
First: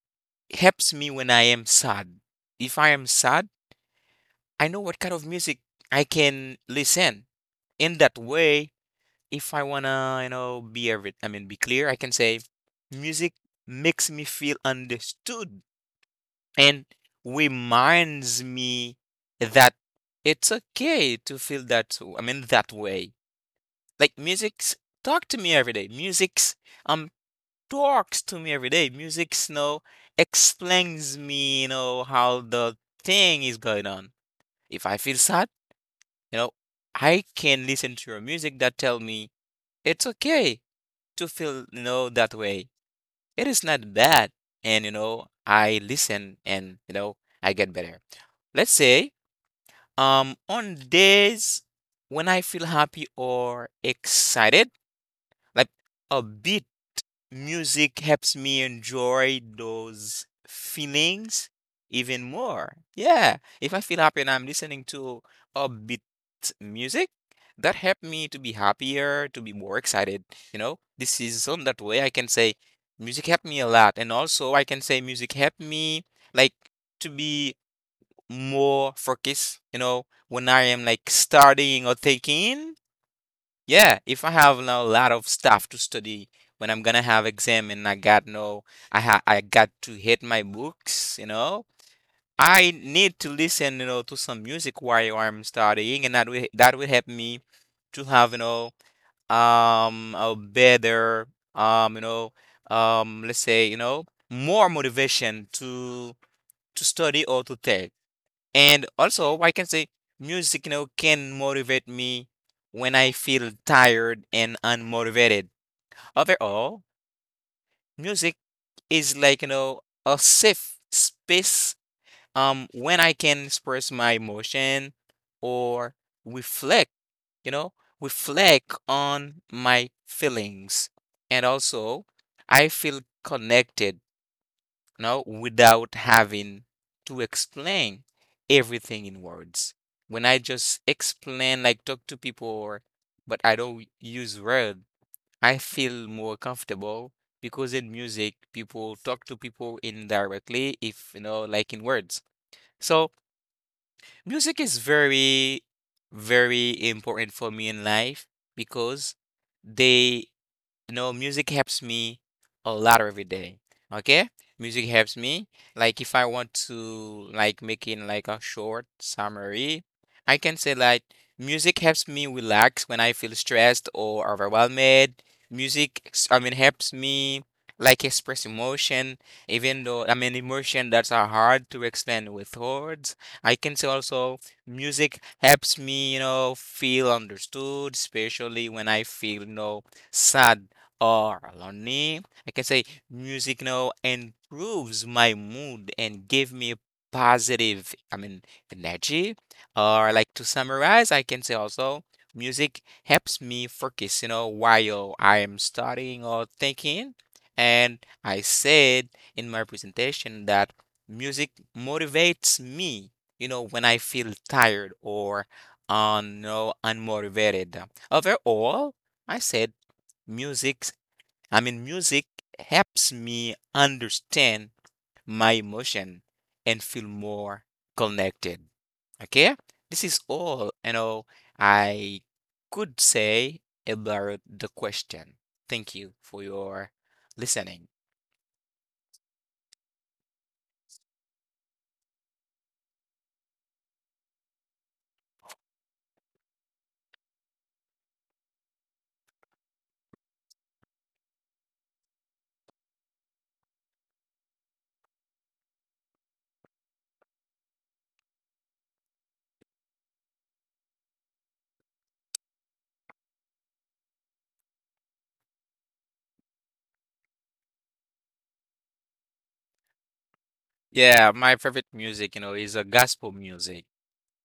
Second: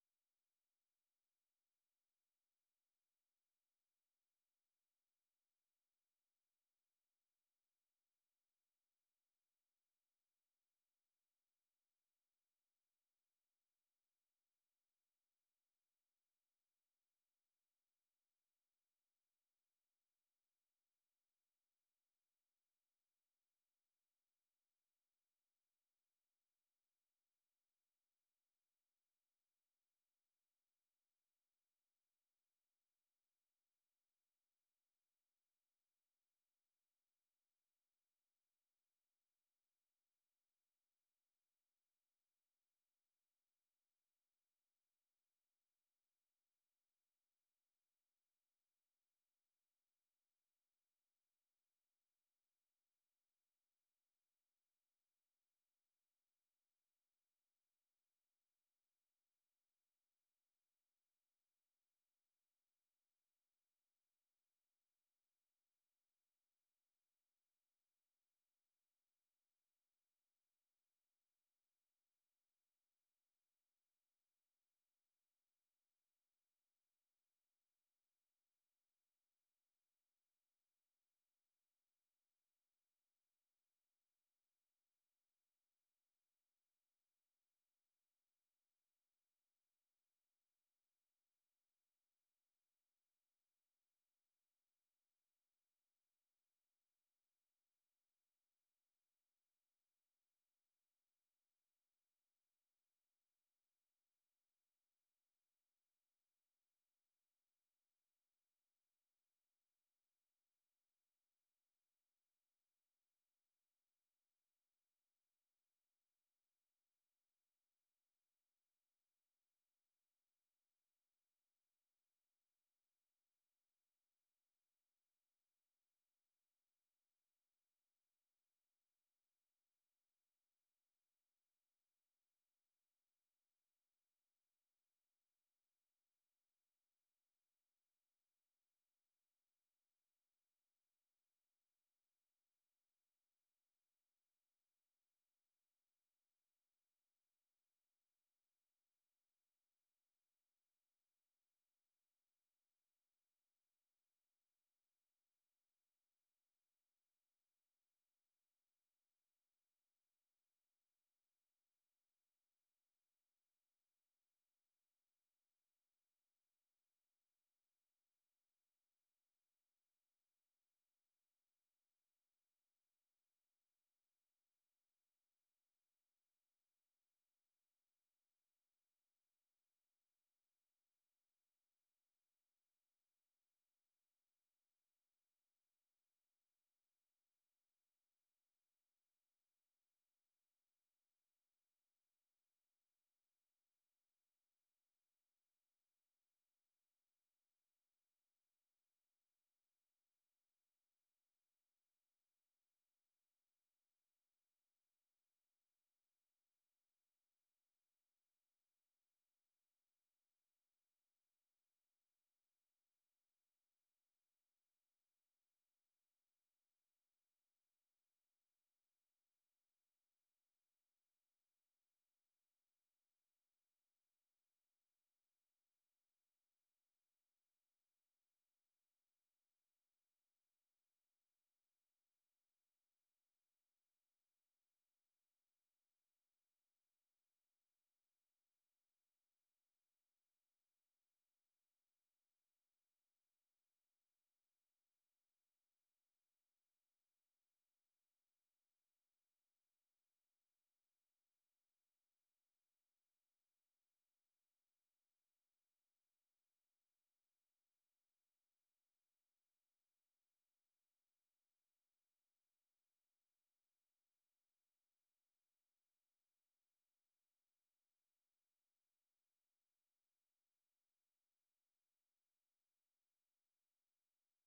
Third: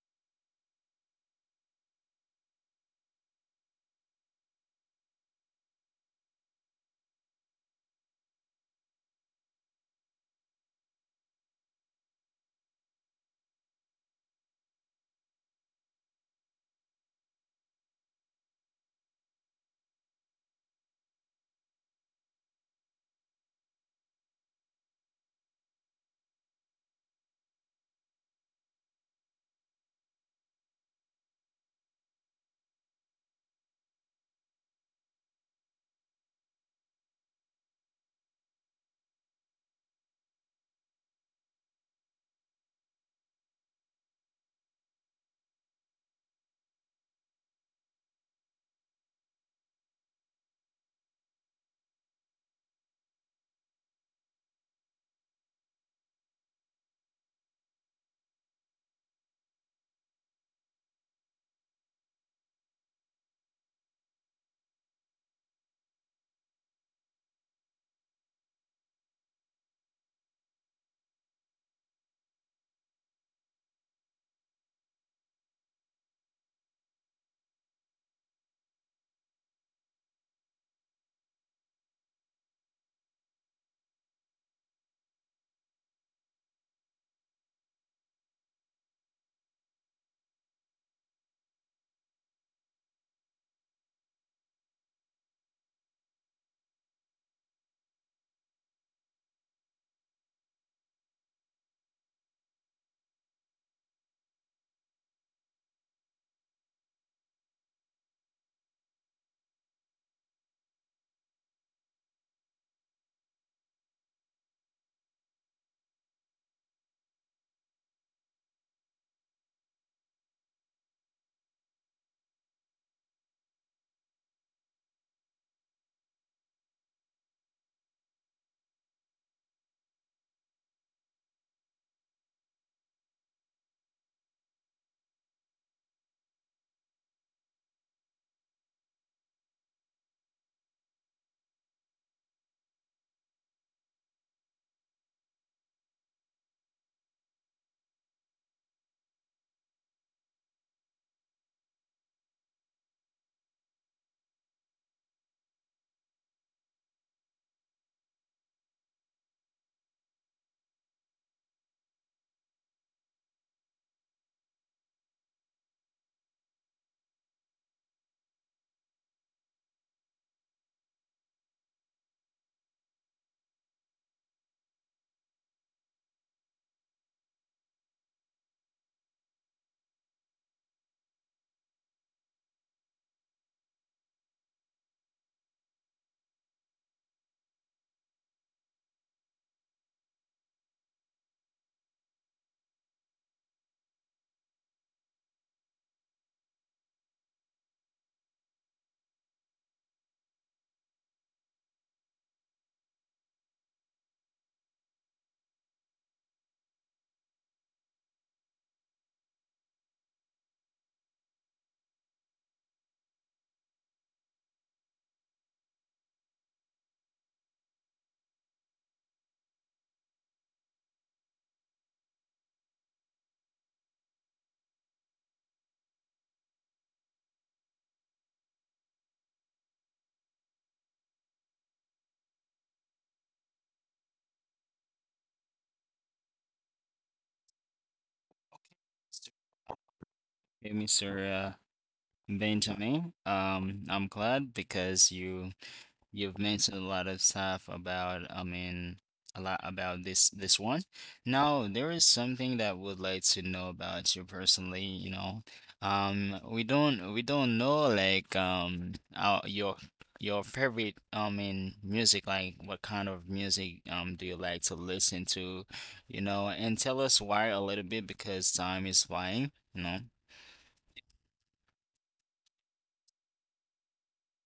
[SPEAKER 3] helps me when I am sad. If I am sad, I know what kind of music I can listen. In that way, if I wanna, you know, be every, I mean, be clear, I can say music makes me feel understood and reminds me that it's okay to feel that, I mean, that way. Like music's talk to me every day. Music's um talks to me every day. Music's, you know, explains me, you know, how the thing is going on. If I feel sad, you know, I can listen to your music that tell me it's okay to feel, you know, that way. It is not bad. And, you know, I listen and, you know, I get better. Let's say, on days when I feel happy or excited, like a bit music helps me enjoy those feelings even more. Yeah, if I feel happy and I'm listening to upbeat music, that helped me to be happier, to be more excited. You know, this is on that way I can say music helped me a lot, and also I can say music helped me like to be more focused. You know, when I am like studying or thinking. Yeah, if I have now a lot of stuff to study when I'm gonna have exam and I got no, I got to hit my books, you know. I need to listen, you know, to some music while I'm studying, and that will help me to have, you know, a better, you know, let's say, you know, more motivation to study or to take. And also, I can say music, you know, can motivate me when I feel tired and unmotivated. Overall, music is like, you know, a safe space when I can express my emotion or reflect, you know, reflect on my feelings. And also, I feel connected no, without having to explain everything in words. When I just explain, like talk to people, or, but I don't use word, I feel more comfortable because in music, people talk to people indirectly, if you know, like in words. So music is very, very important for me in life because they you know, music helps me a lot every day. Okay? Music helps me. Like if I want to like making like a short summary, I can say like music helps me relax when I feel stressed or overwhelmed. Music, I mean, helps me like express emotion, even though I mean emotion that are hard to explain with words. I can say also music helps me, you know, feel understood, especially when I feel, you know, sad or lonely. I can say music now improves my mood and give me positive, I mean, energy. Or like to summarize, I can say also music helps me focus, you know, while I am studying or thinking. And I said in my presentation that music motivates me, you know, when I feel tired or un, no, unmotivated. Overall, I said music I mean, music helps me understand my emotion and feel more connected. Okay? This is all, you know, I could say about the question. Thank you for your listening.
[SPEAKER 1] Hey, Mr. Benjamin, I'm glad because you've mentioned a lot of stuff about, I mean, a lot about this this one. Now, there is something that I would like to know about you personally, you know. We don't know like your favorite, I mean, music, like what kind of music do you like to listen to, you know, and tell us why a little bit because time is flying, you know.
[SPEAKER 3] Yeah, my favorite music, you know, is a gospel music.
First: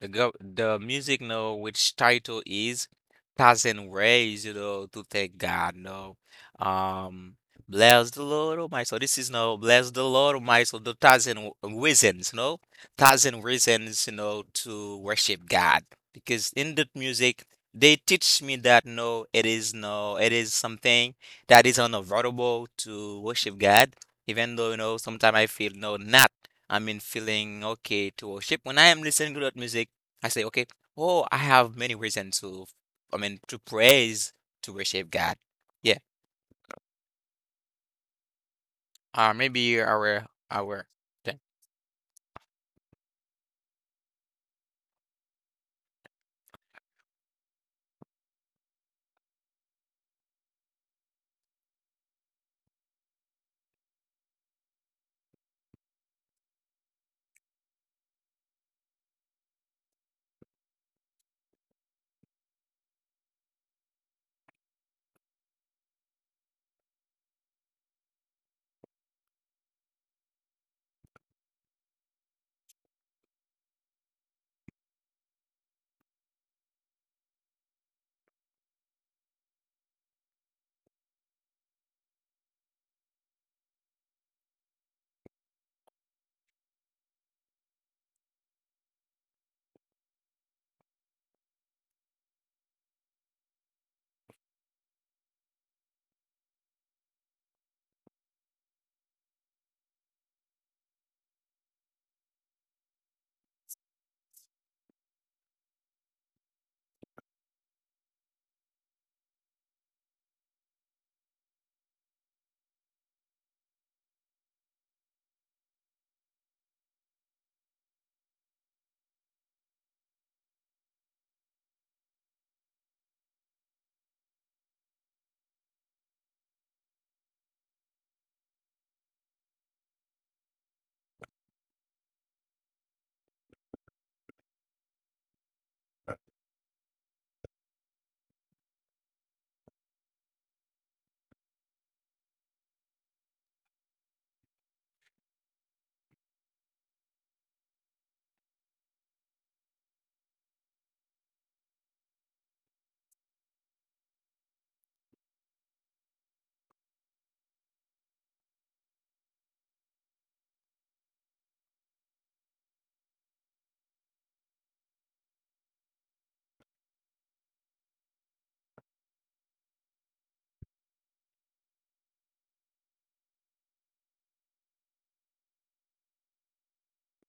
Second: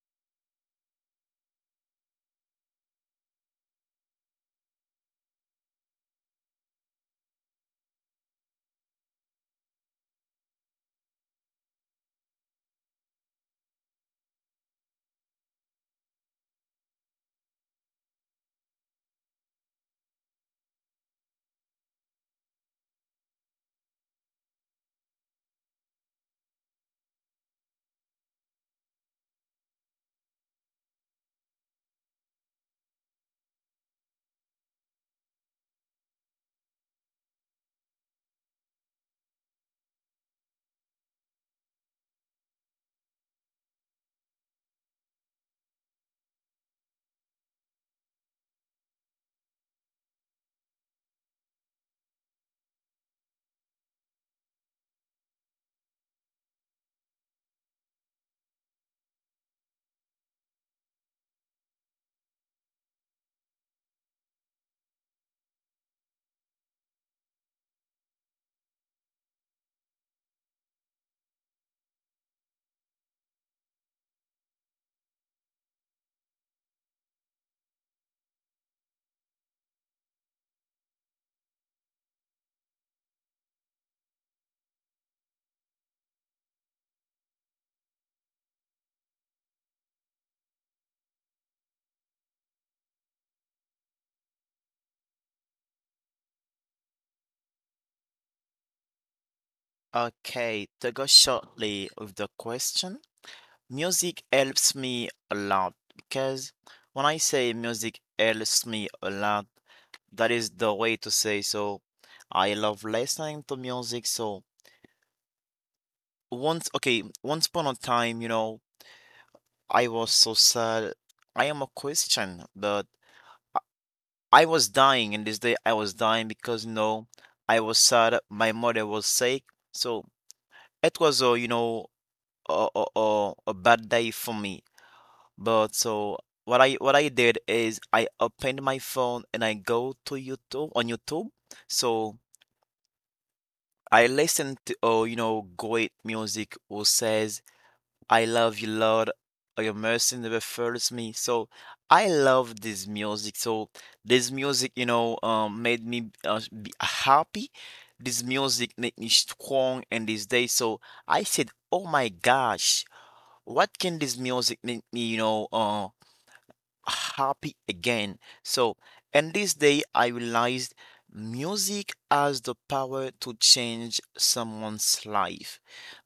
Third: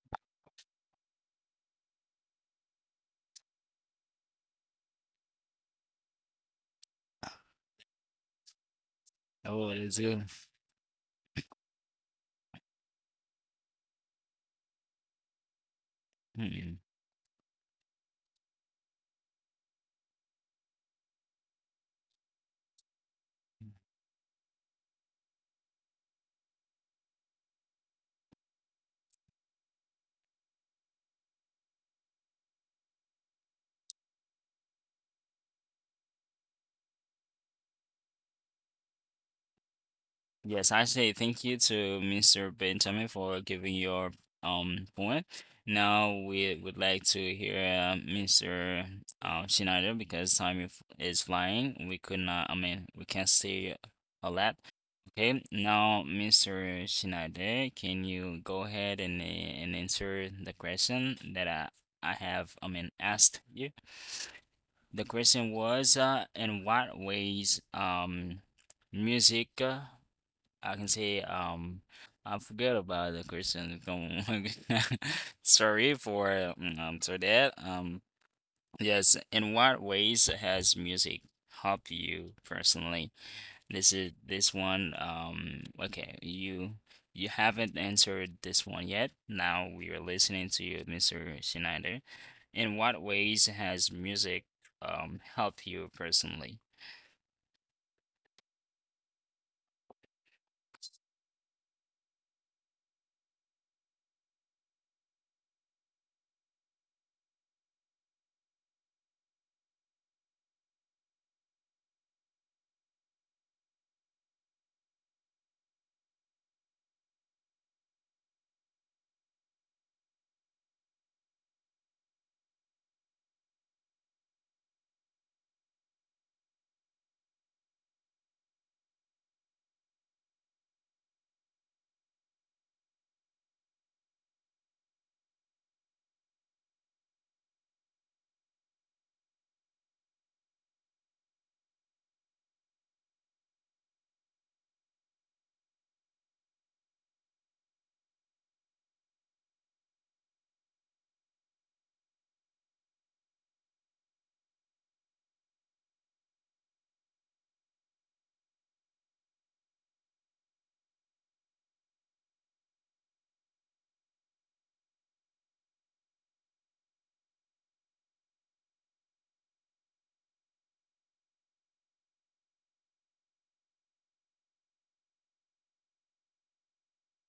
[SPEAKER 3] The music know which title is 1,000 ways, you know, to thank God. No, um, bless the Lord, oh my soul. This is no
[SPEAKER 1] Oh, it
[SPEAKER 3] bless
[SPEAKER 1] is
[SPEAKER 3] the
[SPEAKER 1] good.
[SPEAKER 3] Lord, oh my soul. The thousand w- reasons, no, 1,000 reasons, you know, to worship God. Because in that music, they teach me that no, it is no, it is something that is unavoidable to worship God. Even though you know, sometimes I feel no, not. I mean, feeling okay to worship. When I am listening to that music, I say, okay, oh, I have many reasons to, I mean, to praise, to worship God. Yeah, maybe
[SPEAKER 1] Yes,
[SPEAKER 3] our
[SPEAKER 1] actually,
[SPEAKER 3] thing.
[SPEAKER 1] thank you to Mr. Benjamin for giving your point. Now we would like to hear Mr. Schneider because time is flying. We could not, I mean, we can't say a lot. Okay, now Mr. Schneider, can you go ahead and answer the question that I have, I mean, asked you? The question was, in what ways music I can say I forgot about the question. Don't- [laughs] Sorry for for that. Yes, in what ways has music helped you personally? This is this one okay, you haven't answered this one yet. Now we are listening to you, Mr. Schneider. In what ways has music helped you personally?
[SPEAKER 2] Okay, to go shortly with the question, music helps me a lot because when I say music helps me a lot, that is the way to say so. I love listening to music. So once, okay, once upon a time, you know, I was so sad. I am a Christian, but I was dying, and this day I was dying because, you know, I was sad. My mother was sick, so it was a, you know, a bad day for me. But so what I did is I opened my phone and I go to YouTube on YouTube. So I listen to oh, you know, great music who says I love you, Lord, or your mercy never fails me. So I love this music. So this music, made me be happy. This music made me strong in this day. So I said, oh my gosh, what can this music make me, happy again. So, and this day, I realized music has the power to change someone's life.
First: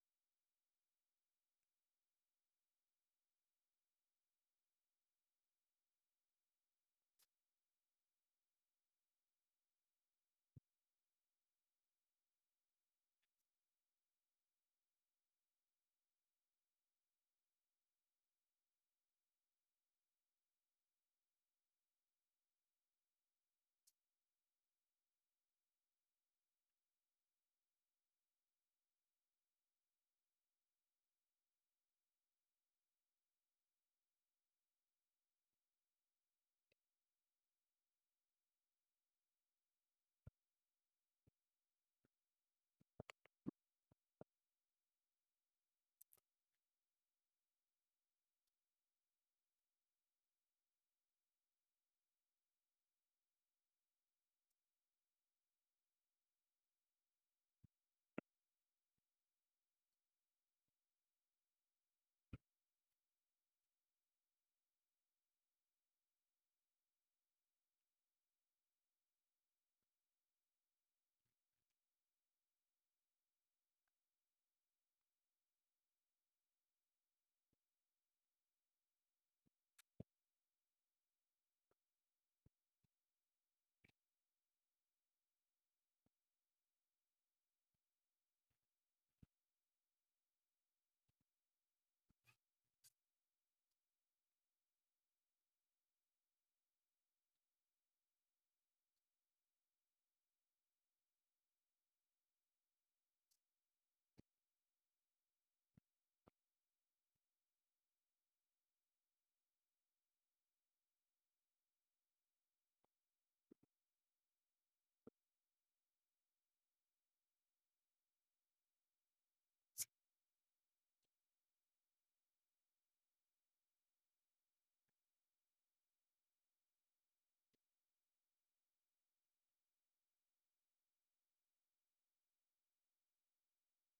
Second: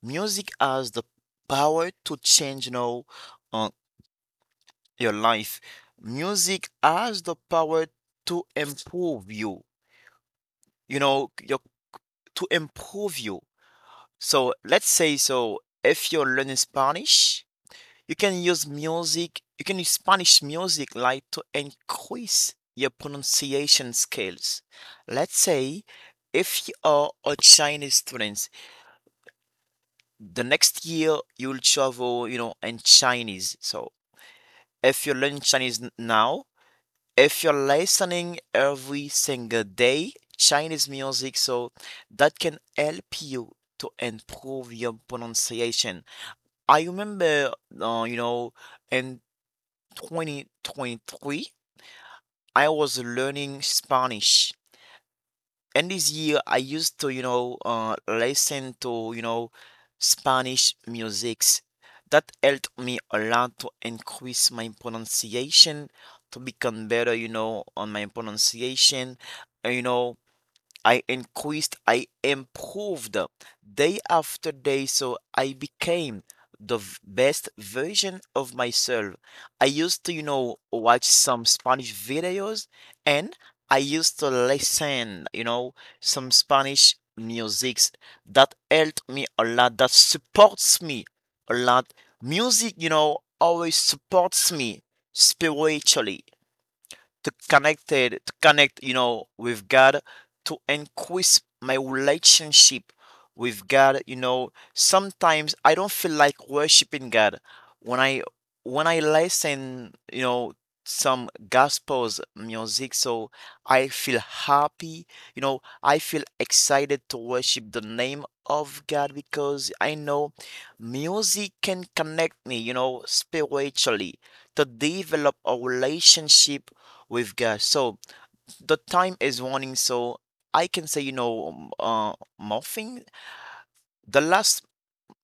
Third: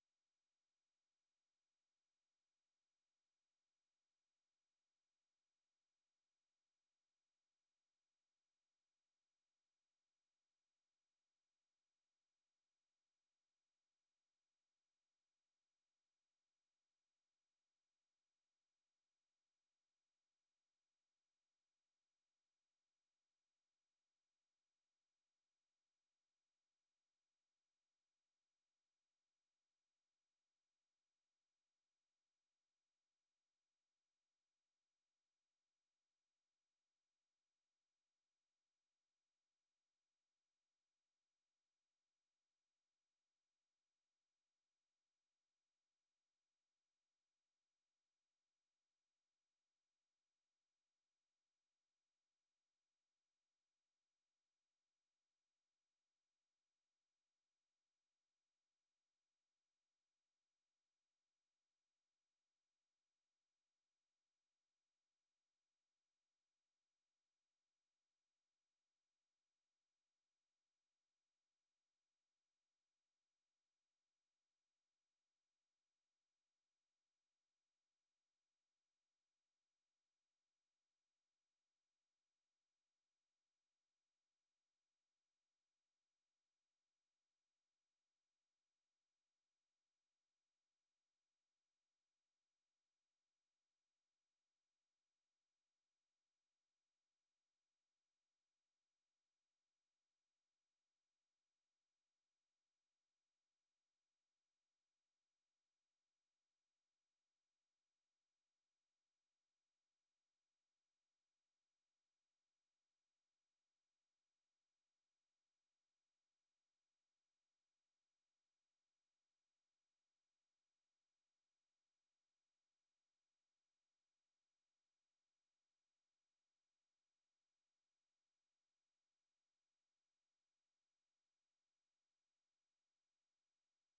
[SPEAKER 2] Music has the power to change, uh, your life. Music has the power to improve you, you know, your, to improve you. So, let's say so, if you're learning Spanish, you can use music, you can use Spanish music like to increase your pronunciation skills. Let's say if you are a Chinese student, the next year you'll travel, you know, in Chinese. So if you learn Chinese now, if you're listening every single day Chinese music, so that can help you to improve your pronunciation. I remember, in 2023, I was learning Spanish. And this year, I used to, listen to, you know, Spanish musics. That helped me a lot to increase my pronunciation, to become better, you know, on my pronunciation. You know, I increased, I improved day after day. So I became the best version of myself. I used to, you know, watch some Spanish videos, and I used to listen, you know, some Spanish musics that helped me a lot, that supports me a lot. Music, you know, always supports me spiritually to connect, you know, with God, to increase my relationship with God. You know, sometimes I don't feel like worshiping God. When I, when I listen, you know, some gospels music, so I feel happy. You know, I feel excited to worship the name of God because I know music can connect me, you know, spiritually, to develop a relationship with gas. So the time is running. So I can say, morphing. The last,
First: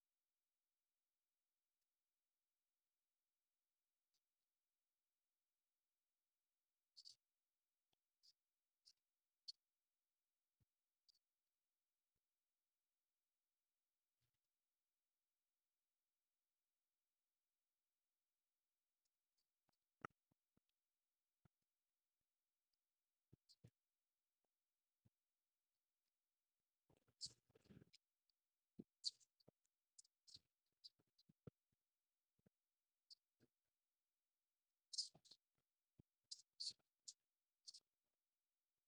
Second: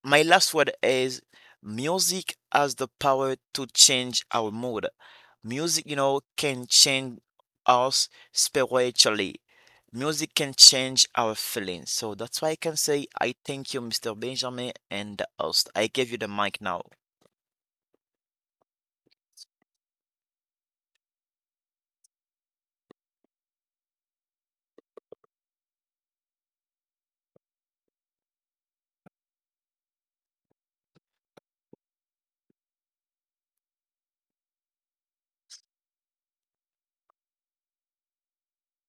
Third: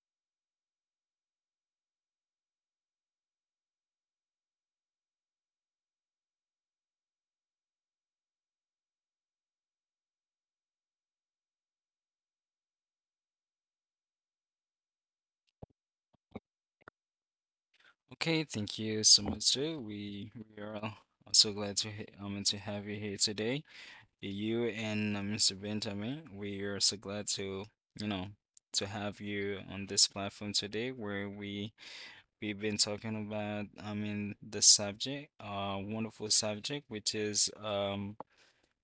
[SPEAKER 2] my last word is music has the power to change our mood. Music, you know, can change us spiritually. Music can change our feelings. So that's why I can say, I thank you, Mr. Benjamin, and the host. I give you the mic now.
[SPEAKER 1] Okay, thank you so much too. We are also glad to to have you here today. You and Mr. Benjamin, we are so glad to you know to have you on this platform today, where we we've been talking about I mean the subject, wonderful subject, which is um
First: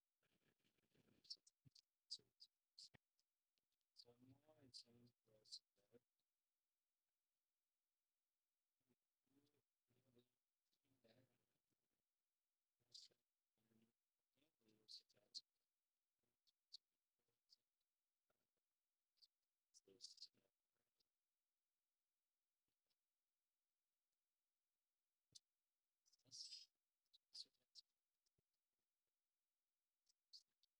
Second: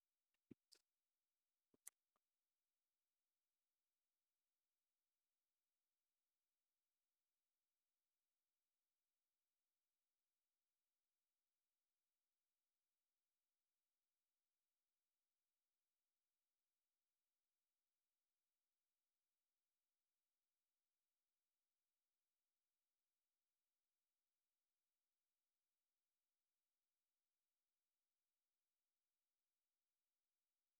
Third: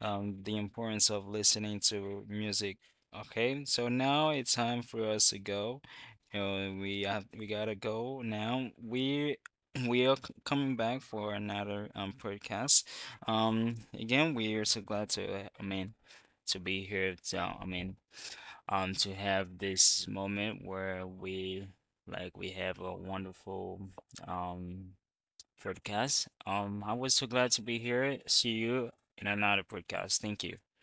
[SPEAKER 1] um, the importance of listening to music. Okay, so now it's time for us to go. You know, we have, we gotta go now. We [clears throat] we are coming back for another podcast. Again, we are so glad to I mean to be here. So I mean, to have this moment where we like we have a wonderful um podcast. I was so glad to be here. See you in another podcast. Thank you.